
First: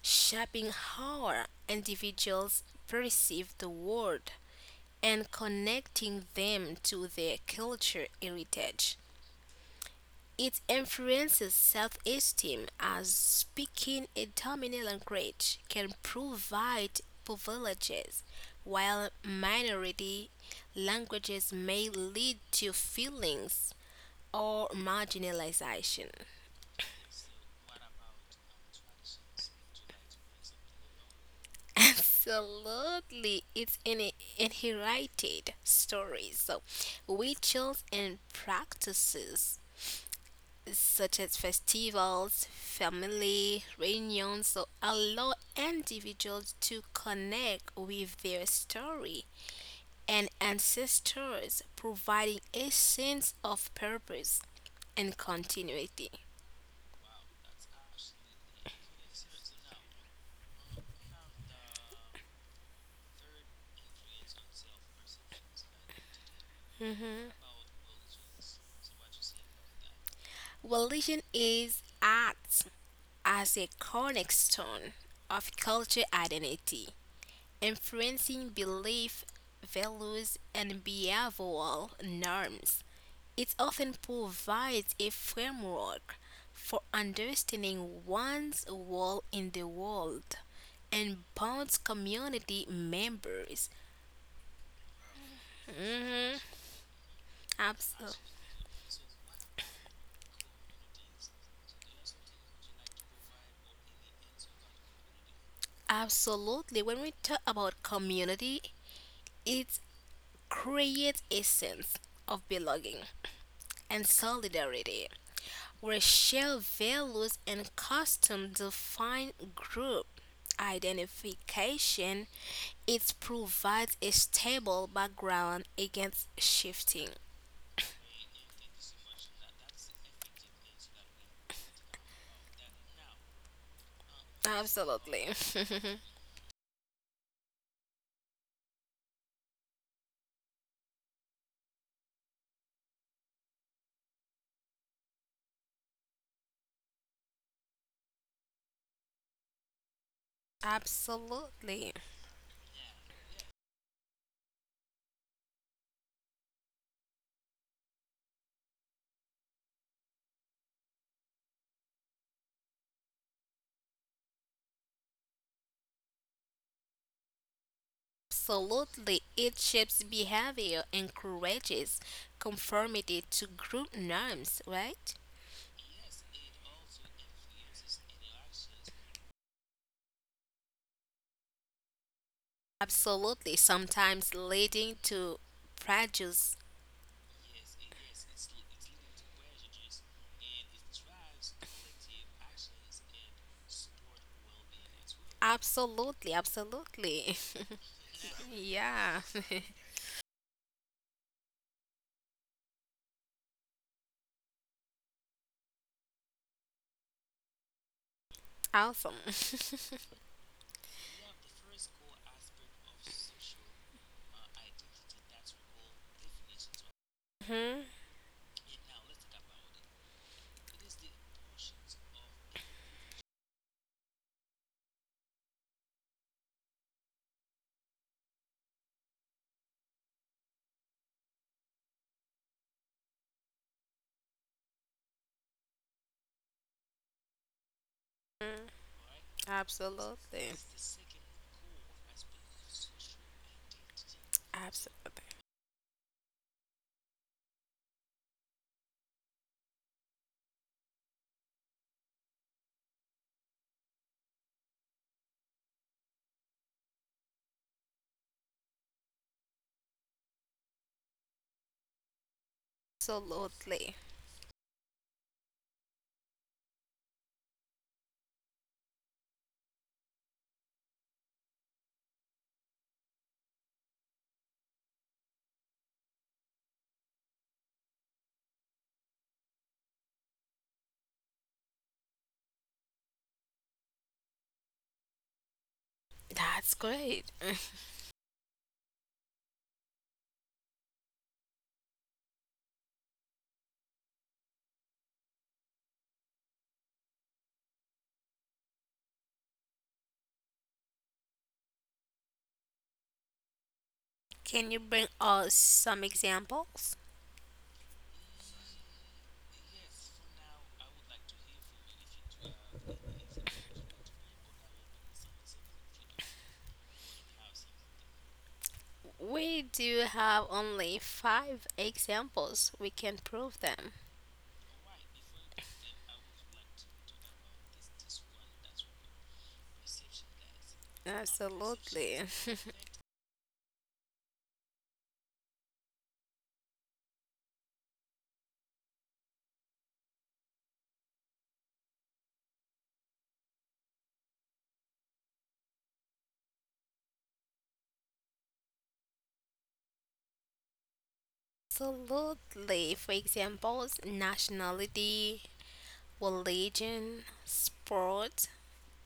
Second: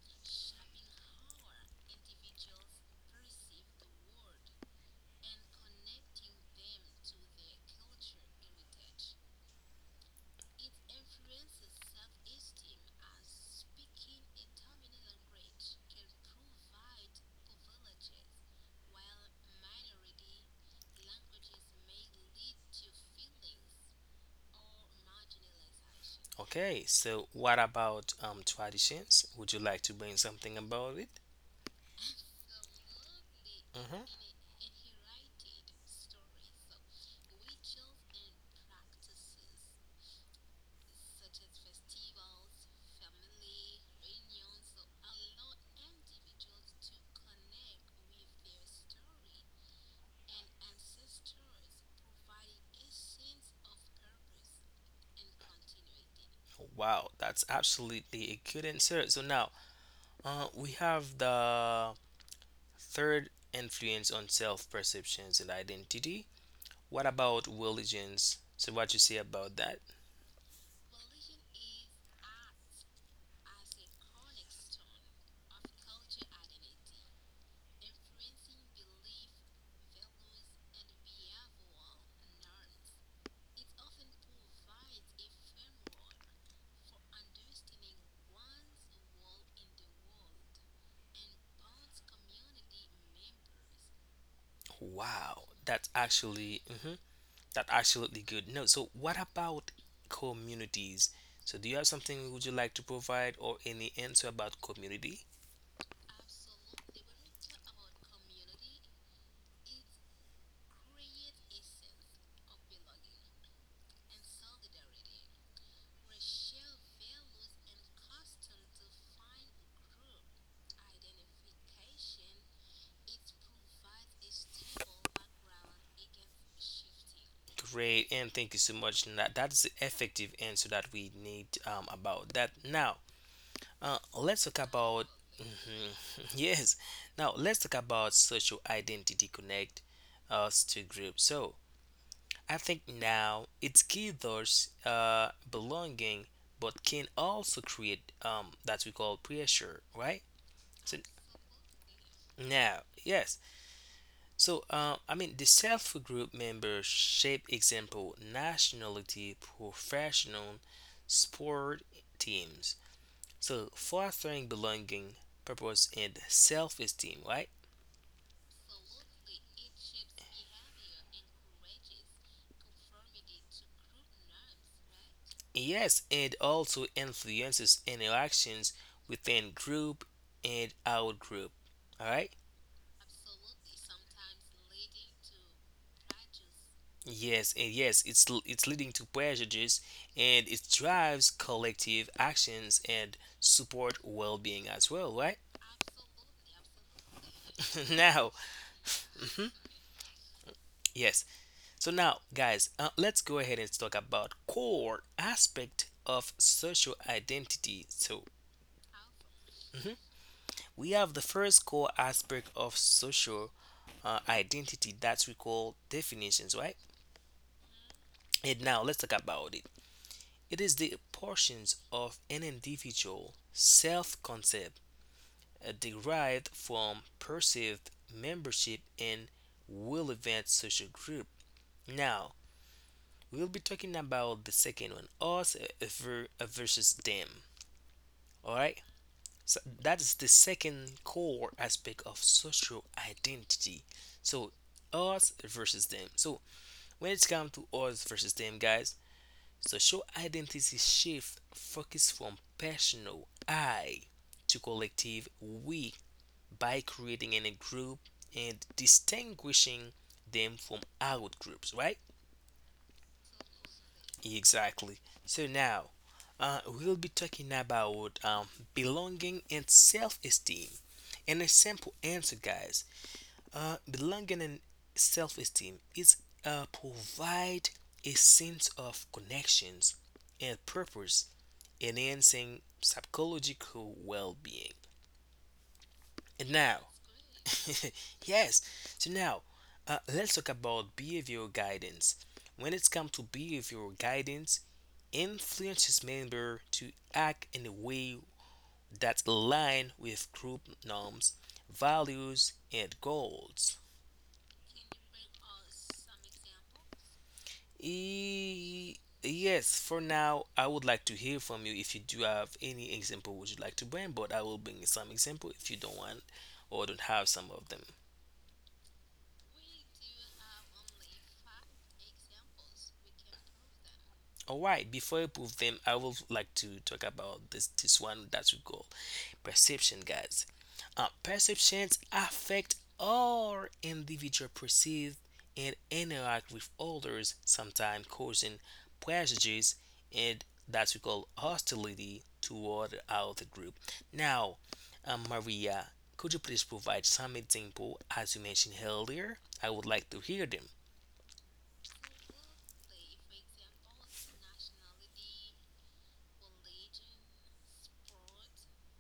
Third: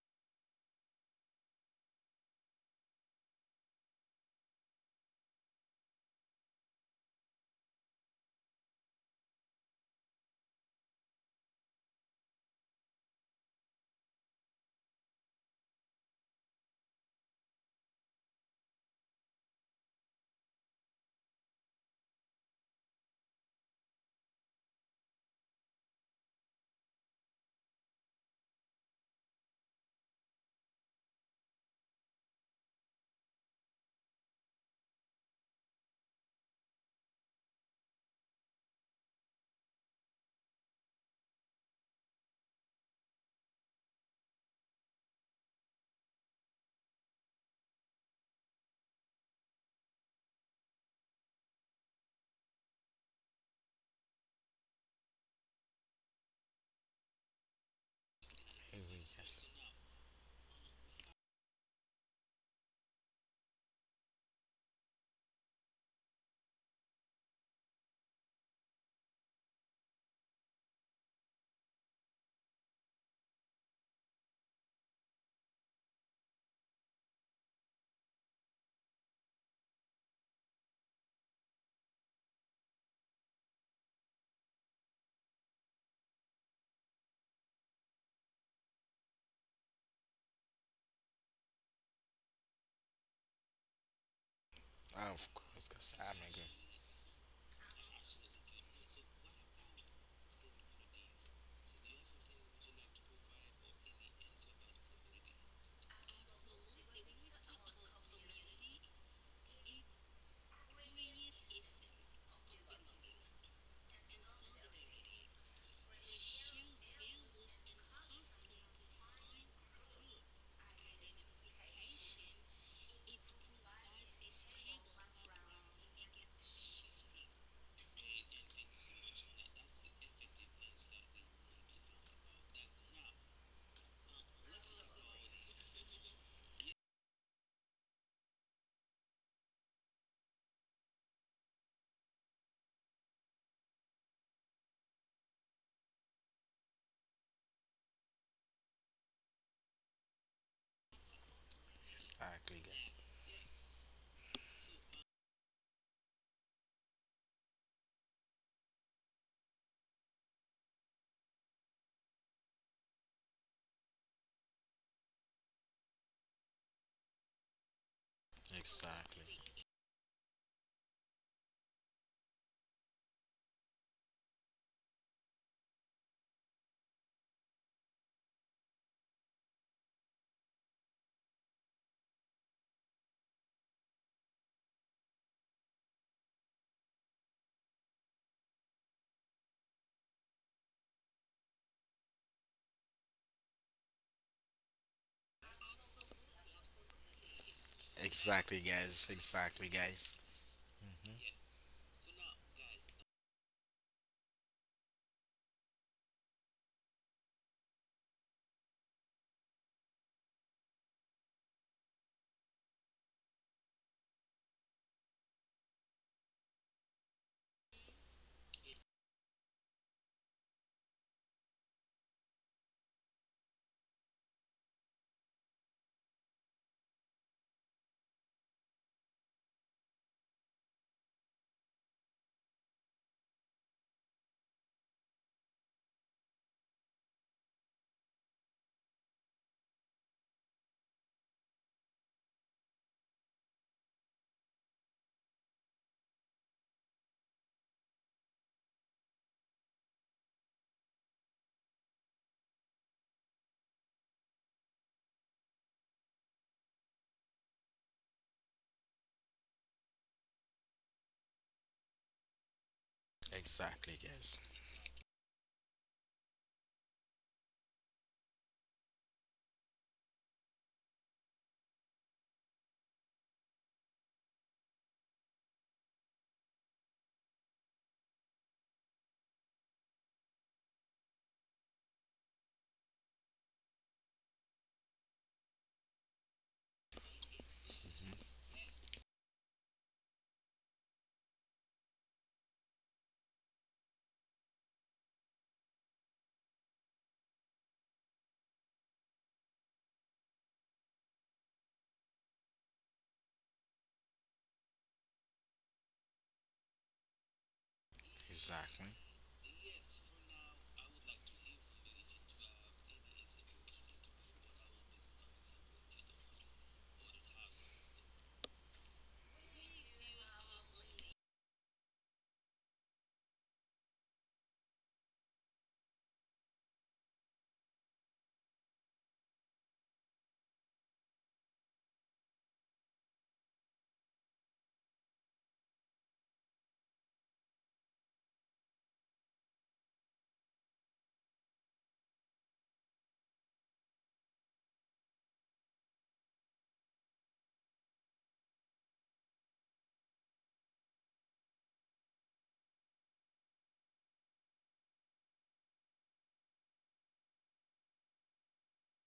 shaping how individuals perceive the world and connecting them to their culture heritage. It influences self esteem as speaking a dominant language can provide privileges, while minority languages may lead to feelings or marginalization.
Okay. So, what about traditions? Would you like to bring something about it?
Absolutely, it's
Hmm.
an inherited story. So, rituals and practices such as festivals, family reunions, so allow individuals to connect with their story and ancestors, providing a sense of purpose and continuity.
Wow, that's absolutely a good
Agree,
answer. So
guys.
now, we have the third influence on self perceptions and identity. What
Mhm.
about religions? So what you say about that?
Religion is acts as a cornerstone of culture identity, influencing belief, values, and behavioral norms. It often provides a framework for understanding one's role in the world and bonds community members.
Ah, of
Wow,
course,
that's
guys. I'm a
Mhm,
good.
actually that's
abso-
absolutely good. No, so what about communities? So do you have something would you like to provide or any answer about community?
Absolutely. When we talk about community, it creates a sense of belonging and solidarity where shared values and customs define group identification, it provides a stable background against shifting.
Great, and thank you so much. That that's the effective answer that we need about that. Now, let's talk about
Absolutely.
mhm, yes. Now let's talk about social identity connect us to groups. So I think now it gathers belonging, but can also create that we call pressure, right? So
Absolutely.
Exactly,
now,
guys.
yes. So I mean, the self group membership example nationality, professional, sport teams. So fostering belonging, purpose, and self-esteem, right?
Absolutely.
Exactly.
It shapes behavior, encourages conformity to group norms, right?
Yes, and also influences interactions within group and out group. All right.
Absolutely. Sometimes leading to prejudice.
Yes, and yes, it's leading to prejudice and it drives collective actions and support well-being as well, right?
Absolutely. Absolutely.
Now,
Exactly, guys.
Yeah.
Exactly, guys. Mhm.
yes. So now, guys, let's go ahead and talk about core aspect of social identity. So,
Awesome.
we have the first core aspect of social identity that we call definitions, right?
hmm
And now let's talk about it. It is the portions of an individual self concept derived from perceived membership in relevant social group. Now, we'll be talking about the second one, us versus them. All right? So that is the
Absolutely.
second core aspect of social identity. So us
Absolutely.
versus them. So when it comes to us versus them, guys, social identity shift focus from personal I to collective we by creating a group and distinguishing them from out groups, right?
Exactly,
Absolutely.
guys.
Exactly. So now we'll be talking about belonging and self esteem. And a simple answer, guys, belonging and self esteem is provide a sense of connections and purpose, enhancing psychological well being. And
That's
now
great.
yes. So now, let's talk about behavioral guidance. When it's come to behavioral guidance, influences member to act in a way that aligned with group norms, values, and goals.
Can you bring us some examples?
Exactly.
E- yes, for now, I would like to hear from you if you do have any example would you like to bring, but I will bring some example if you don't want or don't have some of them.
We do have only five examples. We can prove them.
All right, before I prove them, I would like to talk about this one that we call perception, guys. Perceptions
Absolutely.
affect our individual perceive and interact with others, sometimes causing prejudice and that we call hostility toward other group. Now, Maria, could you please provide some example as you mentioned earlier? I would like to hear them.
Absolutely. For examples, nationality, religion, sport,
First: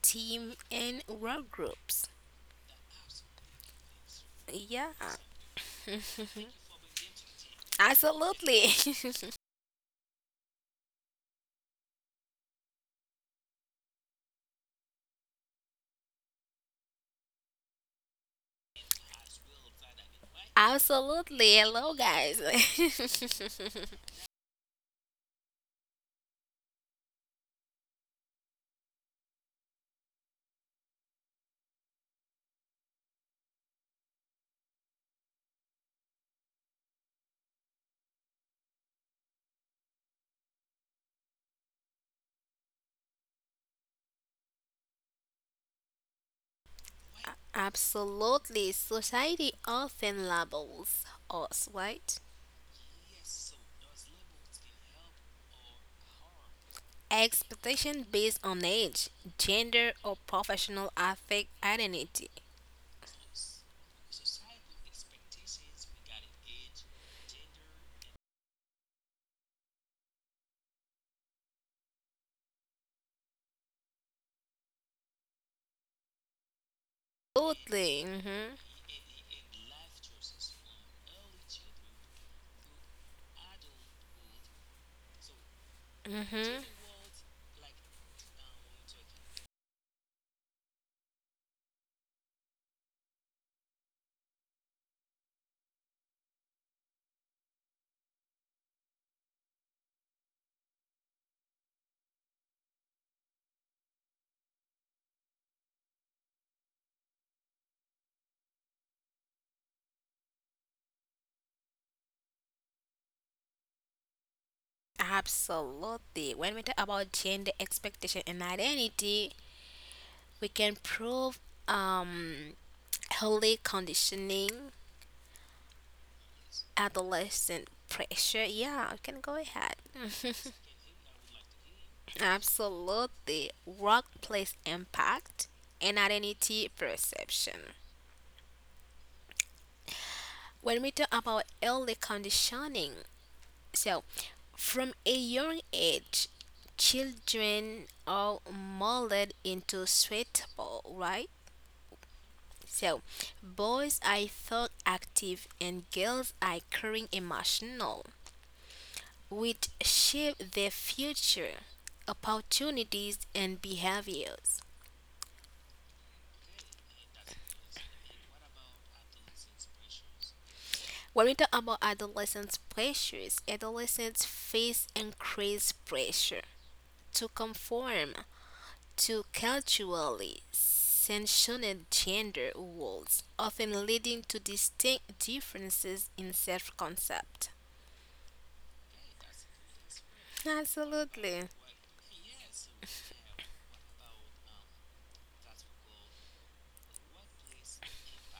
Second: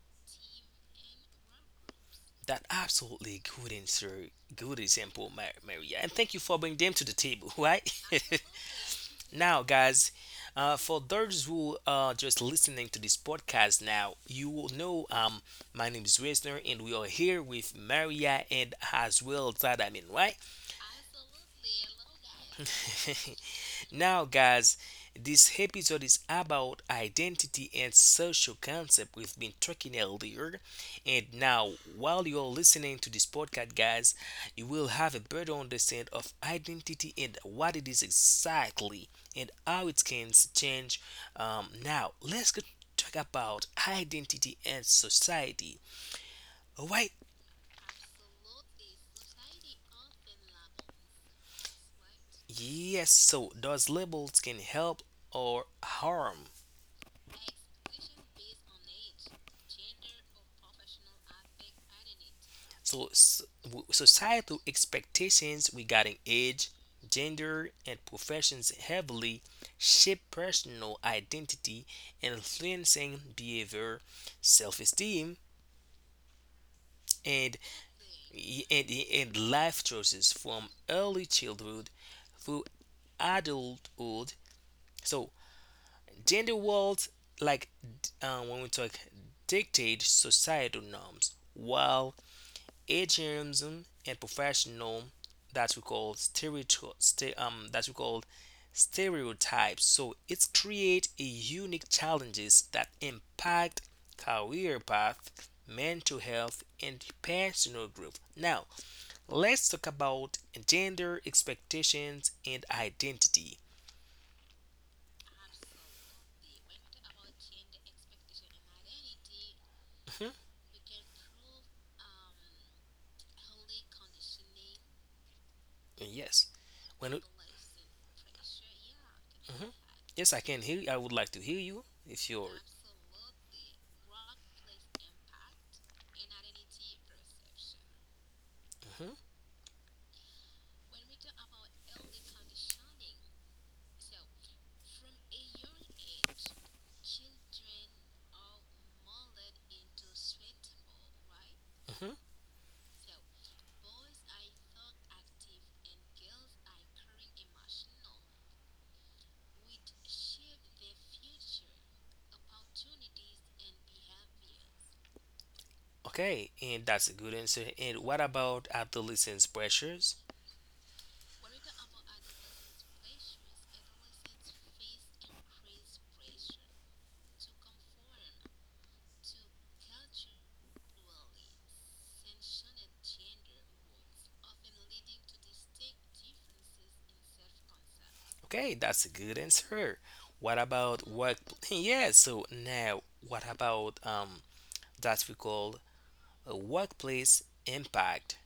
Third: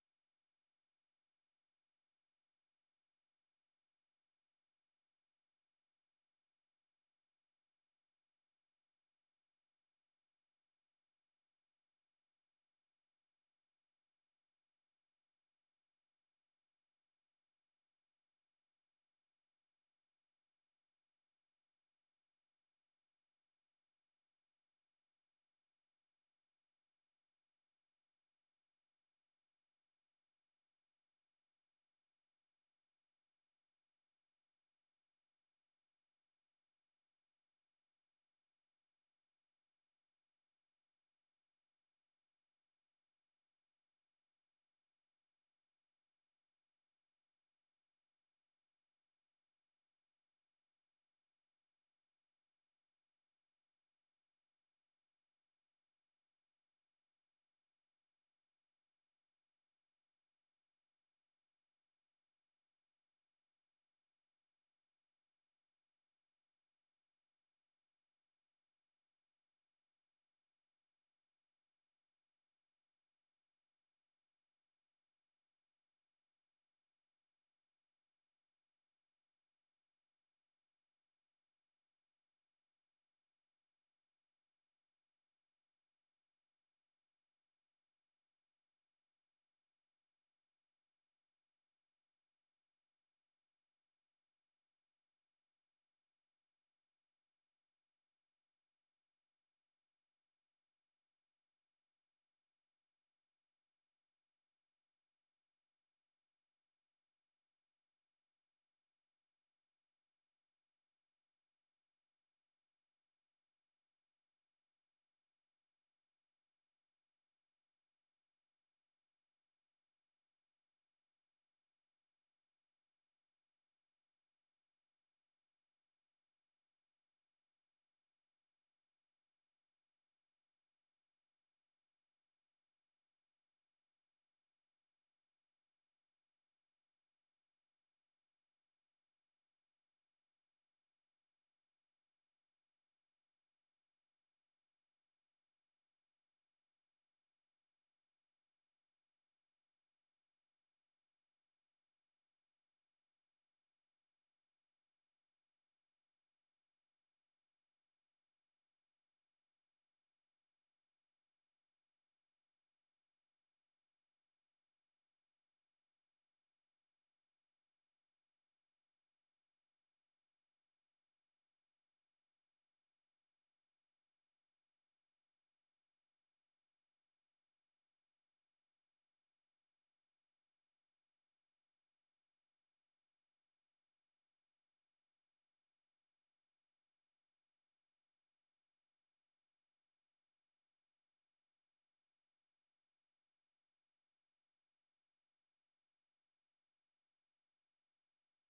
team, and work groups.
That absolutely good answer, good
Yeah,
example, Maria. And thank you for bringing them to the table, right?
absolutely.
Now, guys, for those who are just listening to this podcast now, you will know my name is Wisner, and we are here with Maria and as well Zadamin, right?
Absolutely. Hello, guys.
Now, guys, this episode is about identity and social concept. We've been talking earlier, and now, while you're listening to this podcast, guys, you will have a better understanding of identity and what it is exactly and how it can change. Now, let's go talk about identity and society. All right?
Absolutely. Society often labels us, right?
Yes, so those labels can help or harm.
Expectation based on age, gender, or professional affect identity.
So, societal expectations regarding age, gender, and professions heavily shape personal identity, influencing behavior, self-esteem, and
Absolutely. Mm-hmm.
and life choices from early childhood through adulthood. So, gender
Mm-hmm.
roles, like when we talk, dictate societal norms, while ageism and professional that we call that we call stereotypes. So it's create a unique challenges that impact career path, mental health, and personal growth. Now let's talk about gender expectations and identity.
Absolutely. When we talk about gender expectation and identity,
Mhm.
we can prove um early conditioning,
Yes, when it-
adolescent pressure. Yeah, you can go
mhm,
ahead.
yes, I can hear. You. I would like to hear you if you're.
Absolutely. Workplace impact and identity perception. When we talk about early conditioning, so from a young age, children are molded into suitable, right?
Mhm.
So boys are thought active and girls are caring emotional, which shape their future, opportunities, and behaviors.
Okay, and that's a good answer. And what about adolescence pressures?
When we talk about adolescent pressures, adolescents face increased pressure to conform to culturally sanctioned gender roles, often leading to distinct differences in self concept.
Okay, that's a good answer. What about work?
Absolutely.
Yeah, so now what about that we call a workplace impact?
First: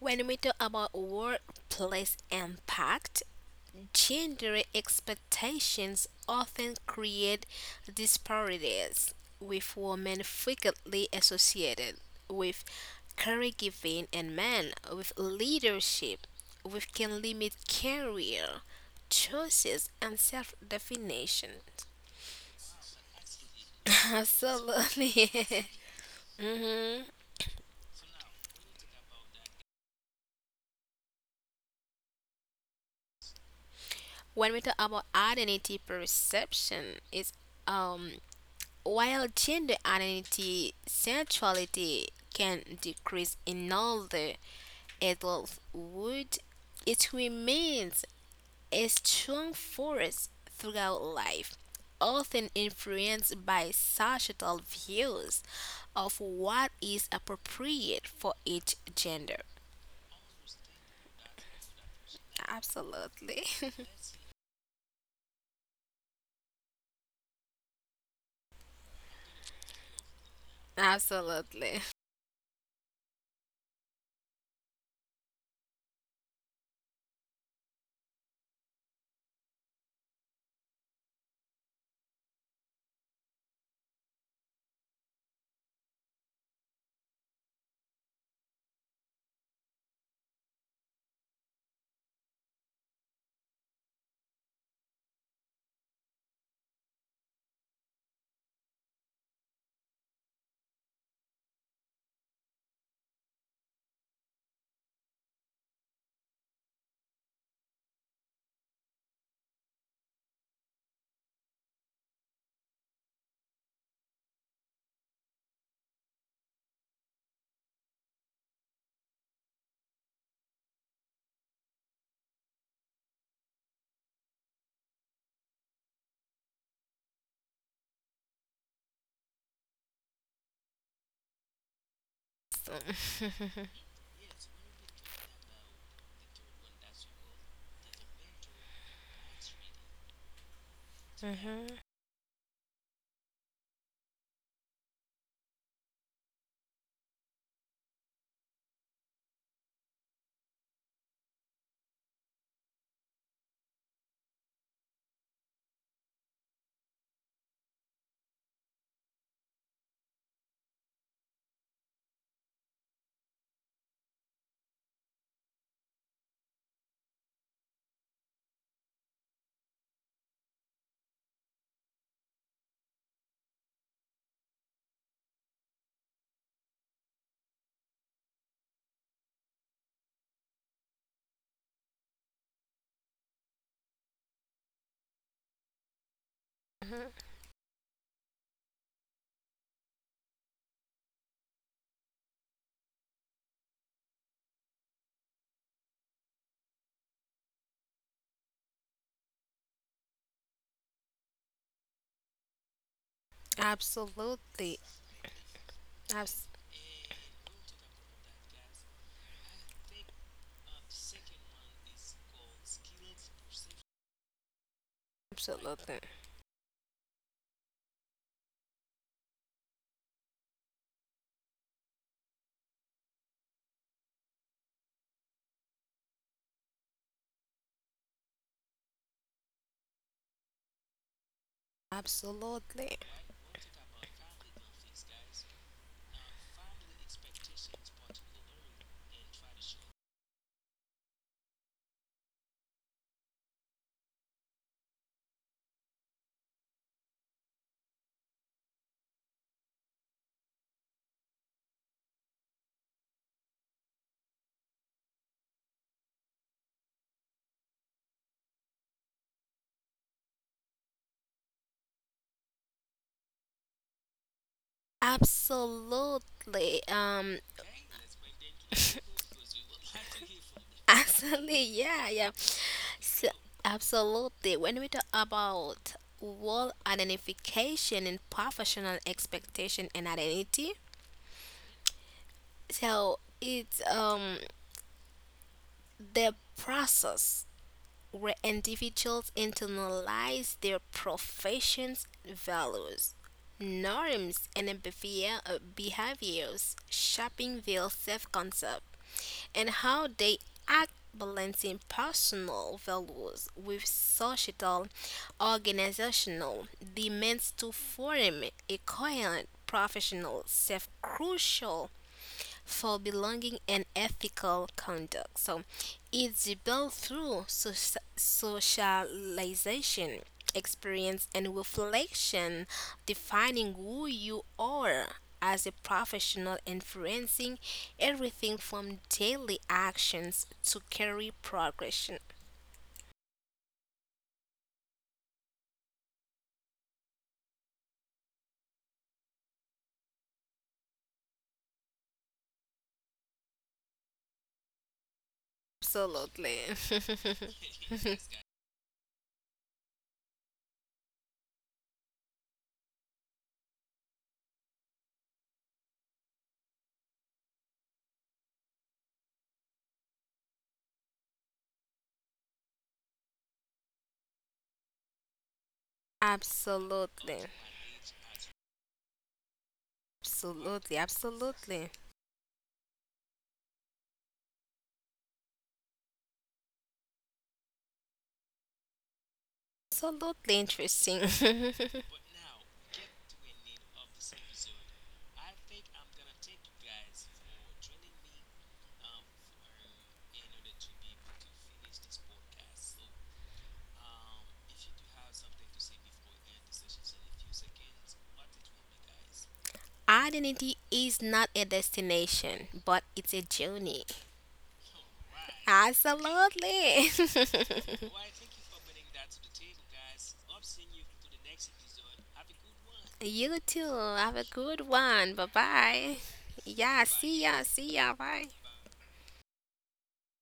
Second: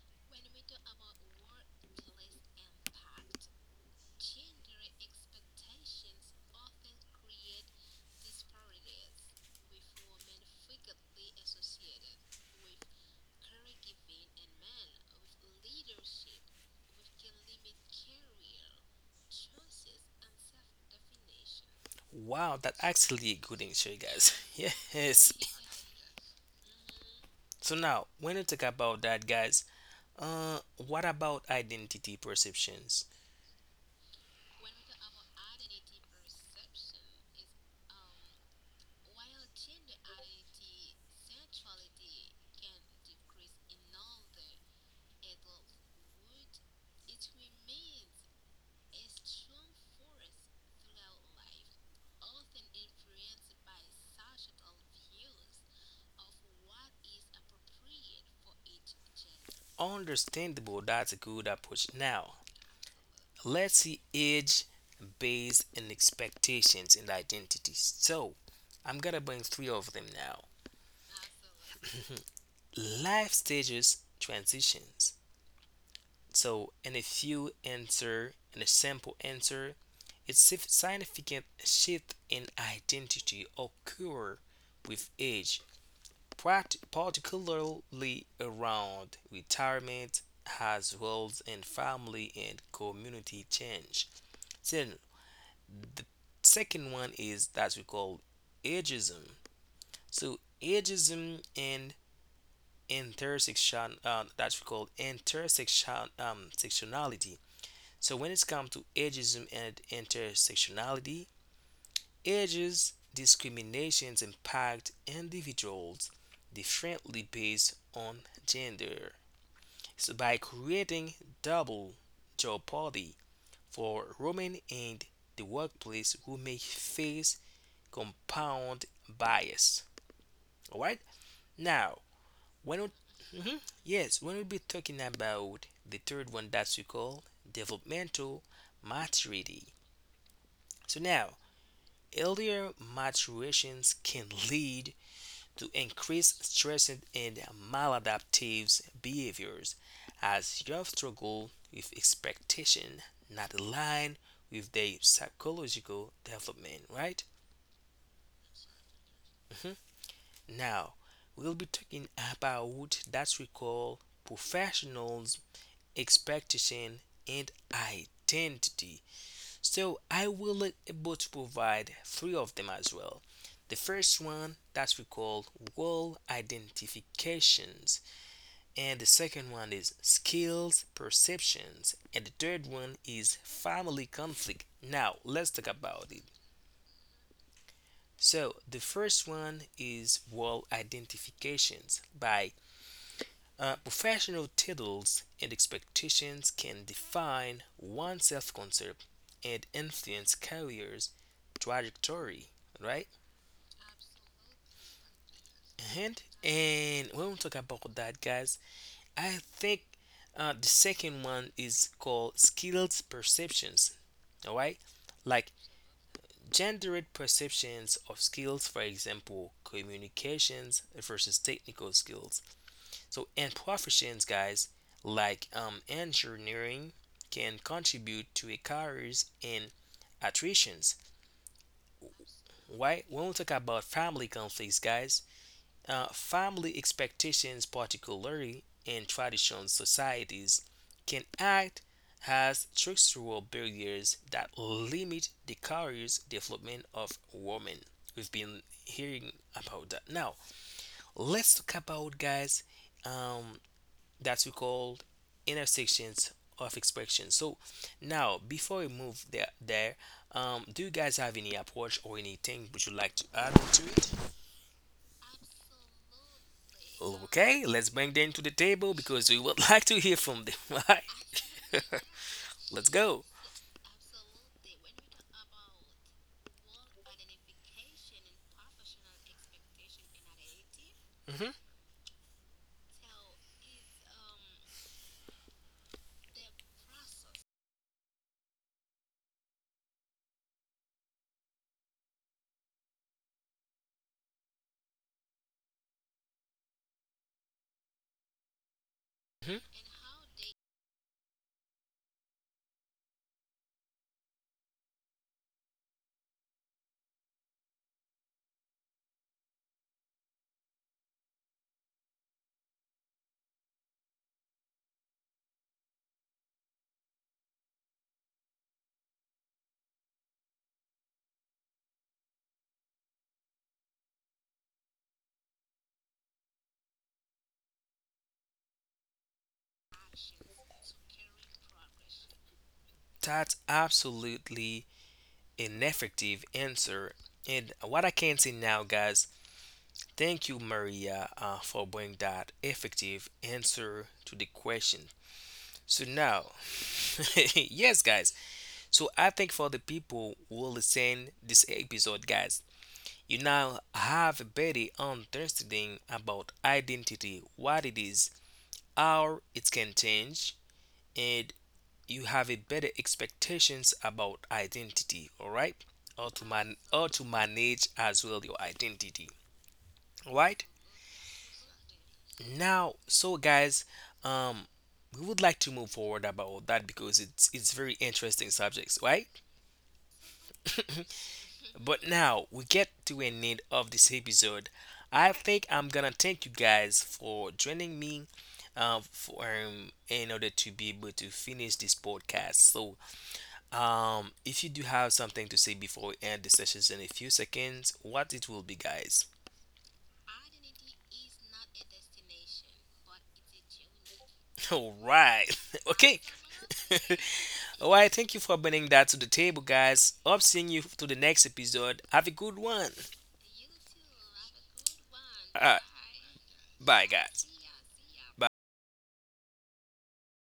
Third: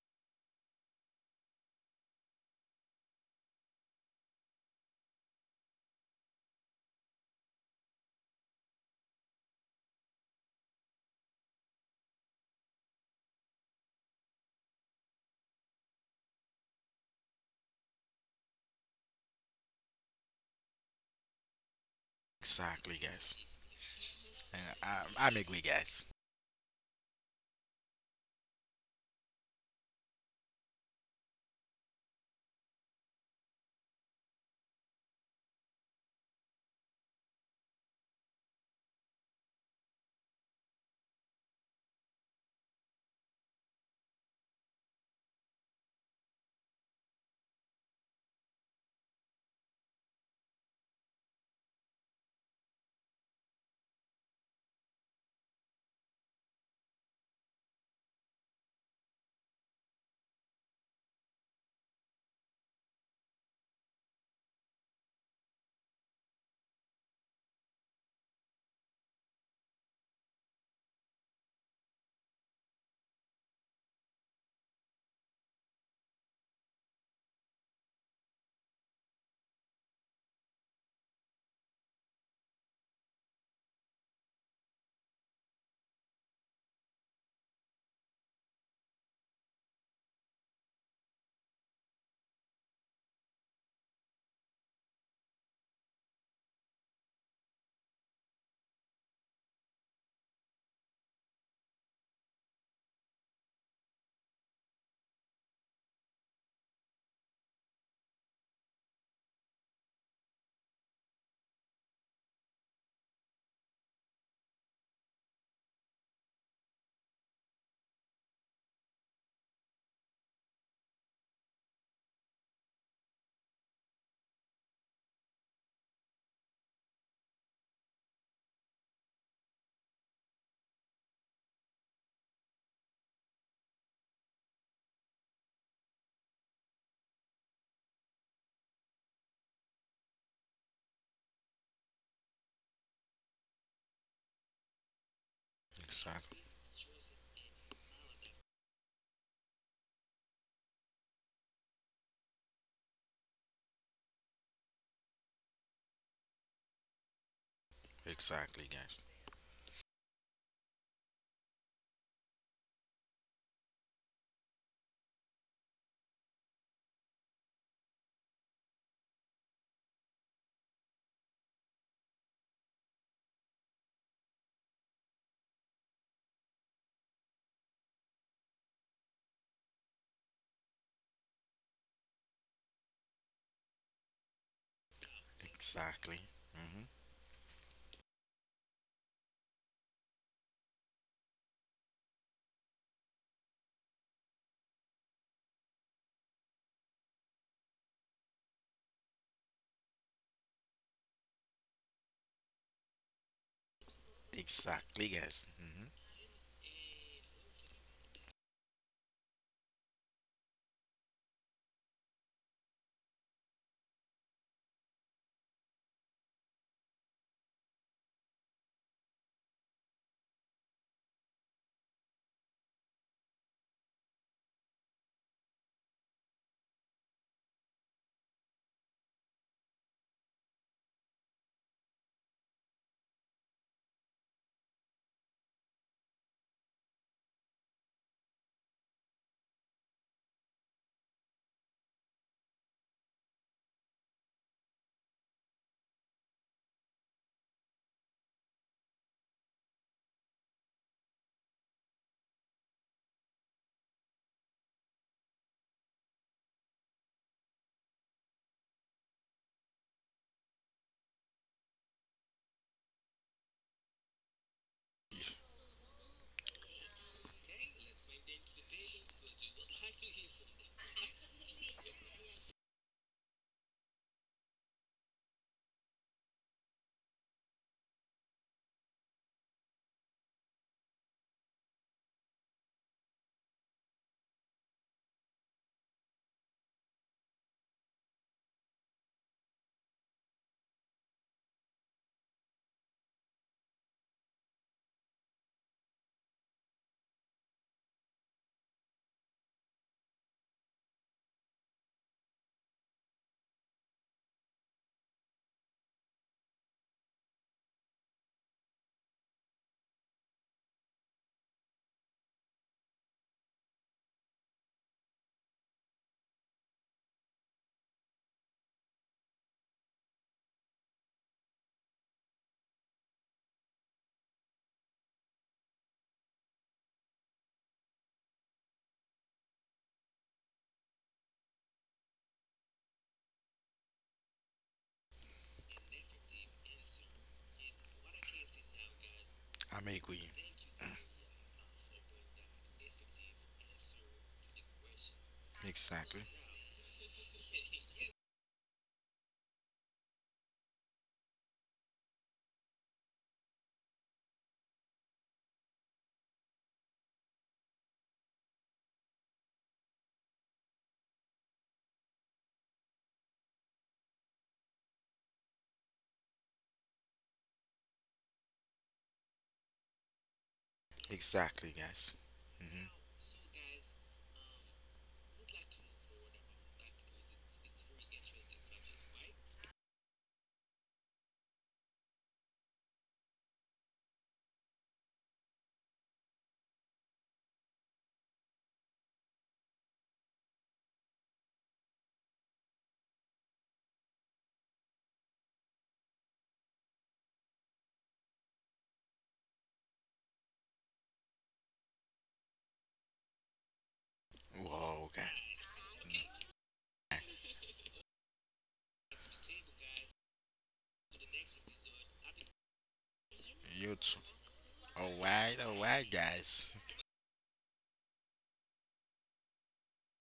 When we talk about workplace impact, gender expectations often create disparities, with women frequently associated with caregiving and men with leadership, which can limit career choices and self definition.
Wow, that's
Exactly,
actually a
guys.
good answer, guys.
And
Yes.
I'm agree,
Absolutely.
guys.
hmm
So now, when you talk about that, guys, what about identity perceptions?
When we talk about identity perception, it's um while gender identity, sexuality can decrease in older adulthood, it remains a strong force throughout life, often influenced by societal views of what is appropriate for each gender.
Understandable, that's a good approach. Now,
Absolutely.
let's see age based and expectations and identities. So I'm gonna bring three of them now.
Absolutely.
Life stages transitions. So in a few answer in a simple answer, significant shift in identity occur with age, particularly around retirement, as roles in family and community change. Then. The second one is that we call ageism. So ageism and intersection that we call intersection sectionality. So when it's come to ageism and intersectionality, ages discriminations impact individuals differently based on gender. So by creating double jeopardy for women in the workplace who may face compound bias. All right. Now, when we, mhm, yes, when we be talking about the third one that we call developmental maturity. So now,
Mhm.
earlier maturations can lead to
Exactly.
increased stress and maladaptive behaviors as youth struggle with expectation not aligned with their psychological development, right?
Exactly, guys.
Now, we'll be talking about that we call professionals, expectation, and identity. So, I will able to provide three of them as well. The first one that we call role identifications, and the second one is skills perceptions, and the third one is family conflict. Now, let's talk about it.
Exactly. Hmm.
So, the first one is role identifications by uh, professional titles and expectations can define one's self concept and influence careers trajectory, right?
Absolutely.
Exactly, guys. Hmm.
And
Abs-
and when we talk about that, guys, I think the second one is called skills perceptions. All right, like
Absolutely.
gendered perceptions of skills, for example, communications versus technical skills. So, and professions, guys, like engineering can contribute to a careers and attritions.
Absolutely.
Why? When we talk about family conflicts, guys, family expectations, particularly in traditional societies, can act as structural barriers that limit the careers development of women. We've been hearing about that. Now, let's talk about, guys, um, that we call intersections of expression. So now, before we move there, do you guys have any approach or anything would you like to add on to it?
Absolutely.
Okay, let's bring them to the table because we would like to hear from them. Right?
Absolutely. Yeah, yeah.
Let's
So,
go.
absolutely. When we talk about role identification and professional expectation and identity,
Hmm.
so it's the process where individuals internalize their profession's values, norms, and behaviors, shaping their self-concept
Hmm.
and how they act balancing personal values with societal organizational demands to form a coherent professional self crucial for belonging and ethical conduct. So it's built through socialization, experience, and reflection, defining who you are as a professional, influencing everything from daily actions to career progression.
That's absolutely an effective answer. And what I can say now, guys,
I'm agree.
thank you, Maria, for bringing that effective answer to the question. So
Exactly.
now,
Absolutely.
yes, guys. So I think for the people who will listen this episode, guys, you now have a better understanding about identity, what it is, how it can change, and you have a better expectations about identity. All right, or to
Absolutely.
manage as well your identity. All right.
Absolutely.
Exactly,
Absolutely.
guys. Hmm.
Now, so guys, um, we would like to move forward about that because it's very interesting subjects, right?
Absolutely interesting.
But now we get to an end of this episode. I think I'm gonna thank you guys for joining me in order to be able to finish this podcast. So, if you do have something to say before we end the sessions in a few seconds, what it will be, guys.
Identity is not a destination, but it's a journey.
All
Whoa, okay.
right, okay.
Absolutely.
All right, thank you for bringing that to the table, guys. Hope seeing you to the next episode. Have a good one.
You too.
You too.
Have a good one. Bye
Alright,
All right,
alright,
bye.
guys.
Yeah,
bye,
see
guys.
ya. See ya. Bye.
Bye.